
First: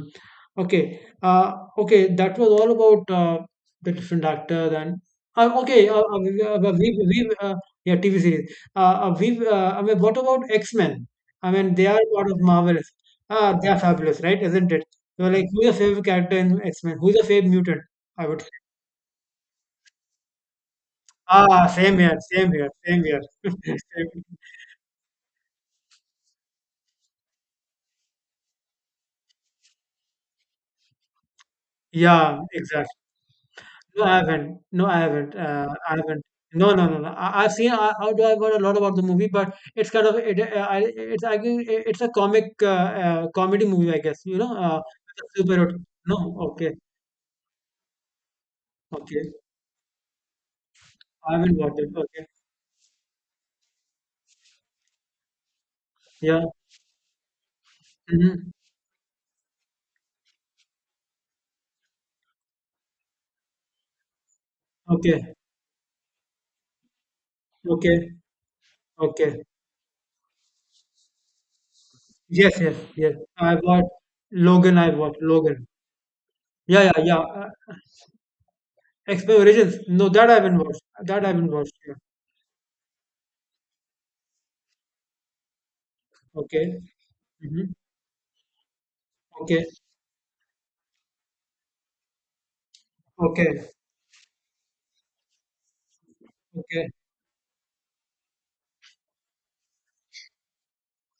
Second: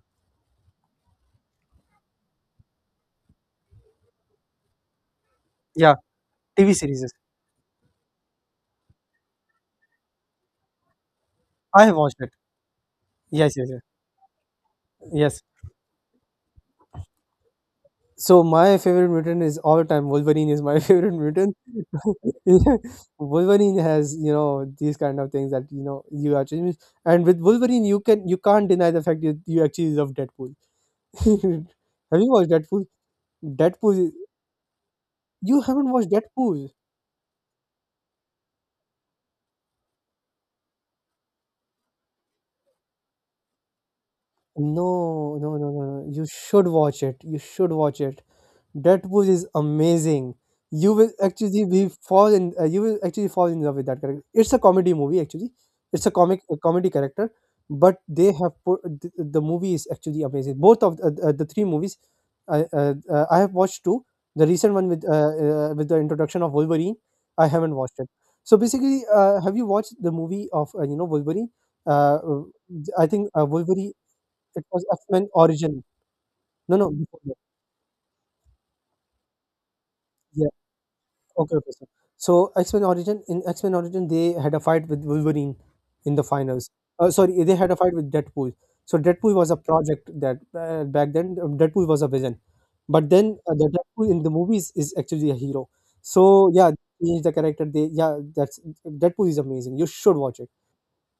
B: Okay, okay, that was all about the different actors and okay,
A: Yeah, TV series.
B: we yeah, TV series. I mean, what about X-Men? I mean,
A: I
B: they
A: have
B: are
A: watched
B: part
A: it.
B: of Marvelous.
A: Yes,
B: Ah, they
A: yes,
B: are
A: yes,
B: fabulous, right? Isn't it? So,
A: yes.
B: like, who's your favorite character in X-Men? Who's your favorite mutant? I
A: So
B: would.
A: my favorite mutant is all time Wolverine is my favorite mutant.
B: Ah, same here, same here, same here.
A: Wolverine
B: Same.
A: has you know these kind of things that you know you are changing, and with Wolverine you can't deny the fact you actually love Deadpool. Have you
B: Yeah,
A: watched Deadpool?
B: exactly. No,
A: Deadpool,
B: I haven't. No, I haven't.
A: you haven't
B: I
A: watched
B: haven't.
A: Deadpool.
B: No, no, no, no. I've seen. I, although I've heard a lot about the movie, but it's kind of it. I think it's a comic comedy movie, I guess. You know,
A: No, no, no,
B: superhero.
A: no, no.
B: No,
A: You should
B: okay,
A: watch it. You should watch it. That Deadpool
B: okay.
A: is amazing.
B: I haven't watched it. Okay,
A: You will actually fall in love with that character. It's a comedy movie actually. It's
B: yeah.
A: a comedy character, but they
B: Hmm.
A: have put the movie is actually amazing. Both of the three movies, I have watched two. The recent one
B: Okay,
A: with the introduction of Wolverine, I haven't watched it.
B: okay,
A: So basically,
B: okay.
A: have you watched the movie of you know Wolverine? Uh, uh,
B: Yes, yes,
A: I
B: yes.
A: think
B: I've watched
A: Wolverine. It
B: Logan.
A: was
B: I've
A: X
B: watched
A: Men
B: Logan.
A: Origin. No,
B: Yeah,
A: no,
B: yeah, yeah.
A: before that.
B: X-Men Origins. No, that I haven't watched. That I haven't
A: Okay, okay,
B: watched.
A: sir.
B: Yeah.
A: So X-Men Origin in X-Men Origin they had a fight with Wolverine in the finals.
B: Okay.
A: Sorry, they had
B: Hmm.
A: a fight with Deadpool. So Deadpool was a
B: Okay.
A: project that back then Deadpool was a villain, but then
B: Okay.
A: the Deadpool in the movies is actually a hero. So yeah,
B: Okay.
A: he's the character. They yeah, that's Deadpool is amazing. You should watch it.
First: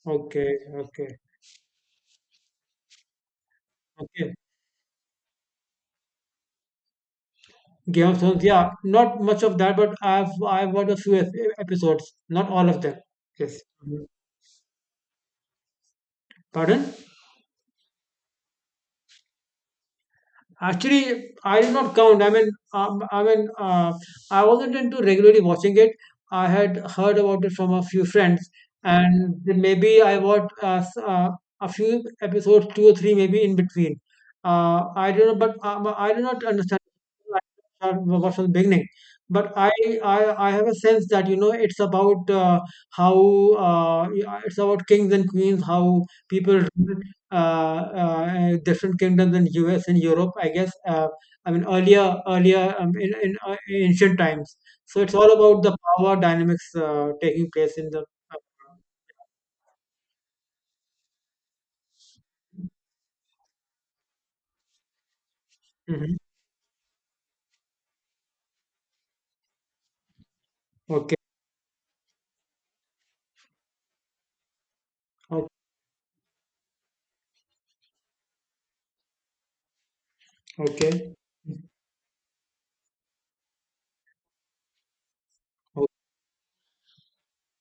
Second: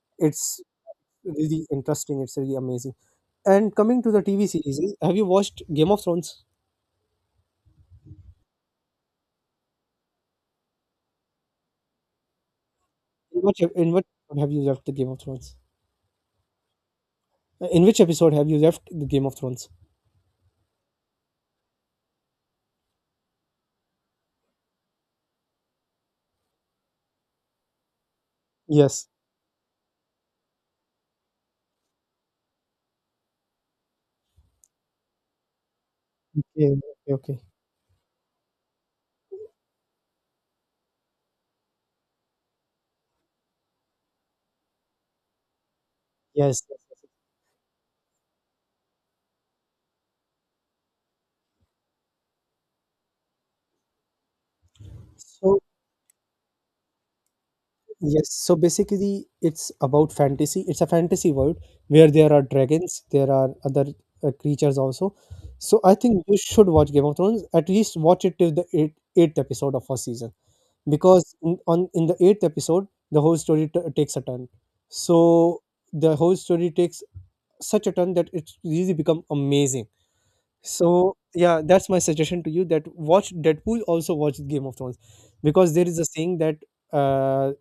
B: Okay,
A: It's
B: okay,
A: really interesting. It's really amazing. And coming to the
B: okay.
A: TV series, have you watched Game of Thrones?
B: Game of Thrones, yeah, not much of that, but I've watched a few episodes, not all of them.
A: In what
B: Yes.
A: in
B: Mhm.
A: what episode have you left the Game of Thrones?
B: Pardon?
A: In which episode have you left the Game of Thrones?
B: Actually, I did not count. I mean, I wasn't into regularly watching it. I had heard about it from a few friends,
A: Yes.
B: and then maybe I watched a few episodes, two or three, maybe in between. I don't know, but I do not
A: Okay.
B: understand,
A: Okay. Okay.
B: what from the beginning. But I have a sense that you know it's about how uh, it's about kings and queens, how people
A: Yes. Yes.
B: uh, different kingdoms in US and Europe, I guess. I mean, earlier, in ancient times. So it's all
A: So
B: about the power dynamics taking place in the.
A: yes. So basically, it's about fantasy. It's a fantasy world where there are dragons, there are other creatures also. So I
B: Mhm.
A: think you should watch Game of Thrones. At least watch it till the eighth episode of first season,
B: Okay.
A: because in, on in the eighth episode, the whole story t- takes a turn.
B: o-
A: So the whole story takes such a turn that it's really become amazing.
B: Okay.
A: So yeah, that's my suggestion to you that watch Deadpool, also watch Game of Thrones, because
B: Oh,
A: there is a saying that uh,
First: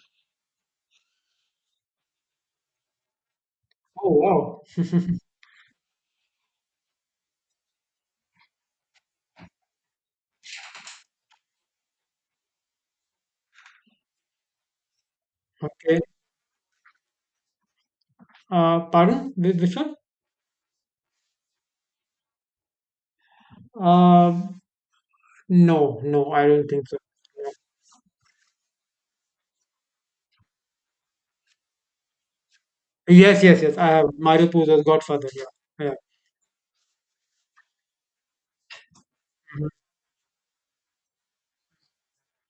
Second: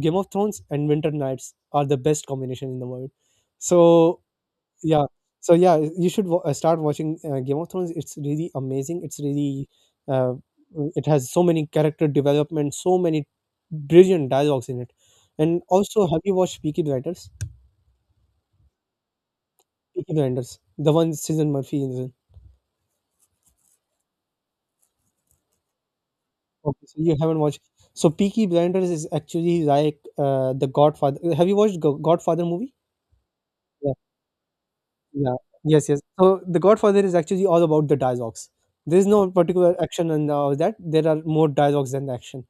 A: Game of Thrones and Winter Nights are the best combination in the world.
B: oh,
A: So
B: wow.
A: yeah, so yeah, you should start watching Game of Thrones. It's really amazing. It's really uh, it has so many character development, so many brilliant dialogues in it. And
B: Okay.
A: also, have you watched Peaky Blinders?
B: Pardon? Which one?
A: Peaky Blinders, the one Susan Murphy is in.
B: Um, no, no, I don't
A: Okay,
B: think
A: so
B: so.
A: you haven't
B: Yeah.
A: watched. So Peaky Blinders is actually like the Godfather. Have you watched Godfather movie?
B: Yes, yes, yes. I
A: Yeah,
B: have Mario Puzo's Godfather.
A: yeah,
B: Yeah,
A: yes,
B: yeah.
A: yes. So the Godfather is actually all about the dialogues. There is no particular action and all that. There are more dialogues than action.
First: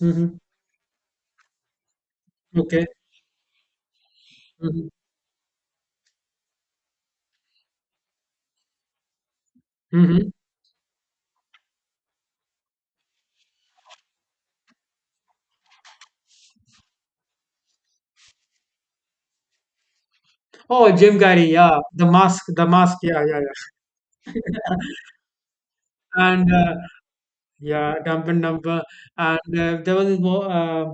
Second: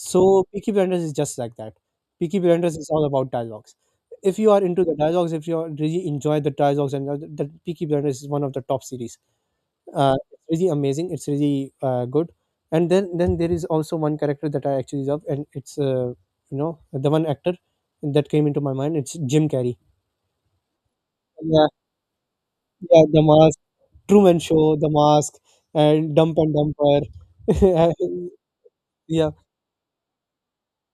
B: Mm-hmm.
A: Peaky Blinders is just like that. Peaky Blinders
B: Okay.
A: is all about dialogues. If you are into
B: Mm-hmm.
A: the dialogues, if you are really enjoy the dialogues, and all that that Peaky Blinders is one of the top series
B: Mm-hmm.
A: it's really amazing, it's really good, and then there is also one character that I actually love, and it's you know the one actor that came into my mind, it's Jim Carrey.
B: Oh, Jim Carrey.
A: Yeah,
B: Yeah, the Mask. The Mask.
A: yeah,
B: Yeah,
A: the
B: yeah,
A: mask,
B: yeah.
A: Truman Show, the mask, and Dump
B: And
A: and
B: uh,
A: Dumper.
B: yeah, Dumb and Dumber,
A: Yeah,
B: and there was this more,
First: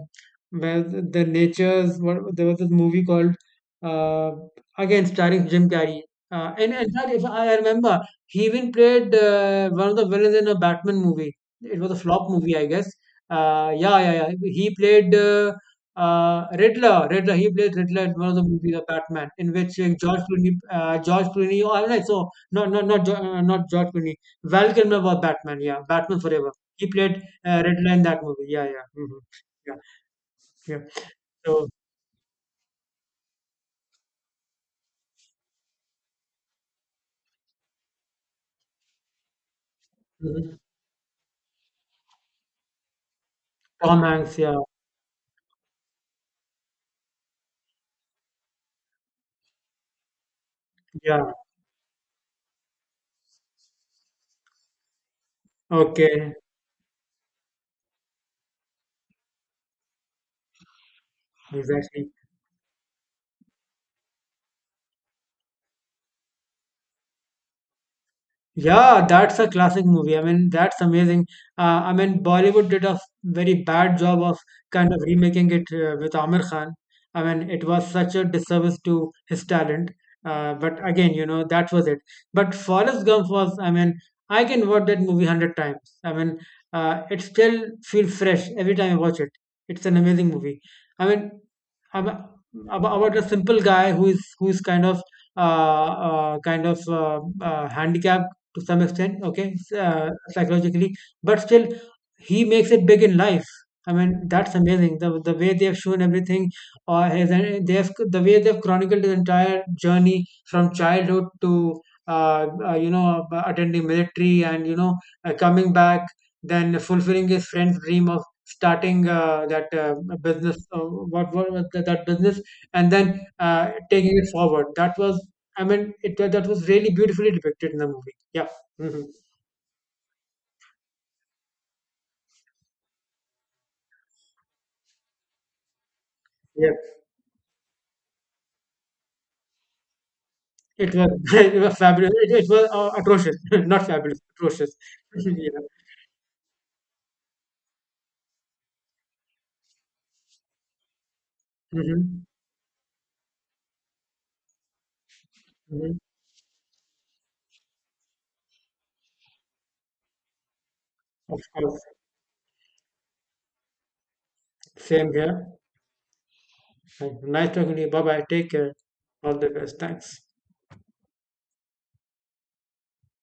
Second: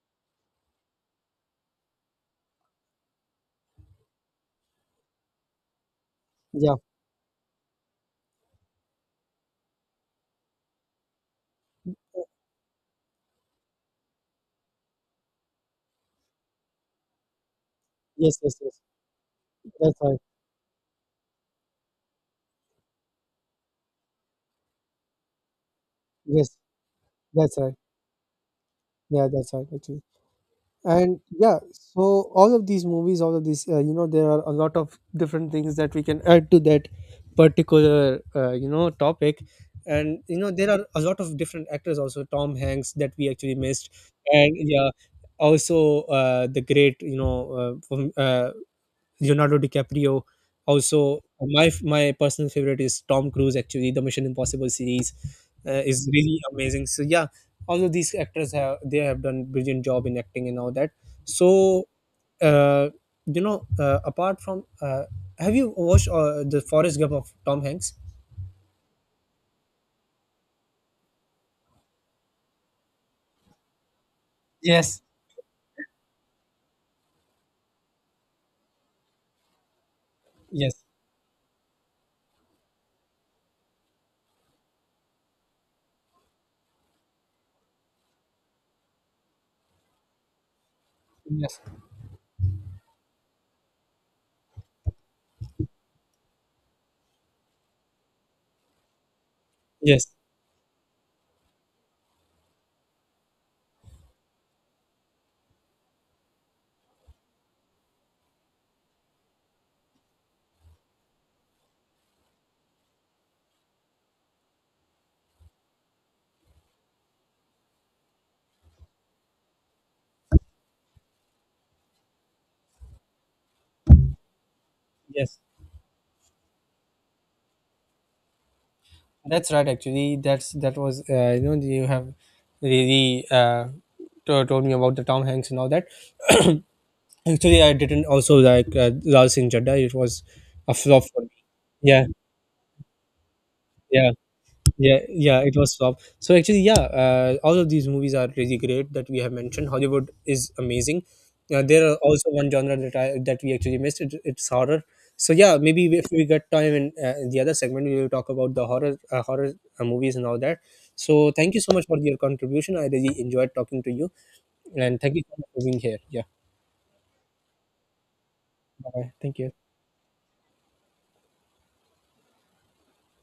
B: where the nature's what there was this movie called, uh, again starring Jim Carrey. And
A: yeah,
B: in fact, if I remember, he even played one of the villains in a Batman movie. It was a flop movie, I guess. Yeah, yeah, yeah. He played Riddler. Riddler. He played Riddler in one of
A: yes,
B: the
A: yes,
B: movies
A: yes,
B: of Batman, in which
A: that's right,
B: George Clooney, George Clooney. Oh, I don't know. So not George Clooney. Val Kilmer was Batman. Yeah, Batman
A: yes,
B: Forever. He played
A: that's right,
B: Riddler in that movie. Yeah, yeah, hmm,
A: yeah, that's right
B: yeah,
A: actually.
B: yeah.
A: And yeah,
B: So.
A: so all of these movies, all of these you know there are a lot of different things that we can add to that particular you know topic. And you know
B: Mhm.
A: there are a lot of different actors also, Tom Hanks, that we actually missed.
B: Tom Hanks.
A: And
B: Yeah,
A: yeah, also the great you know Leonardo DiCaprio. Also,
B: yeah.
A: my personal favorite is Tom Cruise. Actually, the Mission Impossible series is
B: Okay,
A: really amazing. So yeah, all of these actors have they have done brilliant job in acting and all that. So,
B: exactly.
A: uh, you know, uh, apart from, uh, have you watched the Forrest Gump of Tom Hanks?
B: Yeah, that's a classic movie. I mean, that's amazing. I mean, Bollywood did a very bad job of kind of
A: Yes,
B: remaking it with Amir Khan. I mean, it was such a disservice to his talent.
A: yes,
B: But again, you know, that was it. But Forrest Gump was, I mean, I can watch that movie 100 times. I mean, it still feels fresh every time I watch it. It's an amazing movie. I mean,
A: yes,
B: ab- about a simple guy who is kind of handicapped to some extent, okay,
A: yes,
B: psychologically, but still he makes it big in life. I mean, that's amazing. The way they have shown everything, or his, they have, the way they have chronicled his entire journey from childhood to, you know, attending military, and you know, coming back, then fulfilling his friend's dream of starting that business. What was that, business, and then taking it forward. That was.
A: yes.
B: I mean, it that was really beautifully depicted in the movie. Yeah. Hmm.
A: That's right. Actually, that was you know you have really told me about the Tom Hanks and all that.
B: Yeah.
A: Actually, I didn't also like Lal Singh Chadda. It was a
B: It
A: flop
B: was
A: for me.
B: it was
A: Yeah,
B: fabulous. It was atrocious, not
A: yeah,
B: fabulous, atrocious.
A: yeah, yeah.
B: yeah.
A: It was flop. So actually, yeah, all of these movies are really great that we have mentioned. Hollywood is amazing. There are
B: Hmm.
A: also one genre that I that we actually missed. It's horror. So yeah, maybe
B: Hmm.
A: if we get time in the other segment, we will talk about the horror movies and all that. So
B: Of
A: thank you so
B: course.
A: much for your contribution. I really enjoyed talking to you, and
B: Same
A: thank you so much
B: here.
A: for being here. Yeah,
B: Nice talking to you. Bye bye. Take care.
A: bye.
B: All
A: Thank
B: the
A: you.
B: best. Thanks.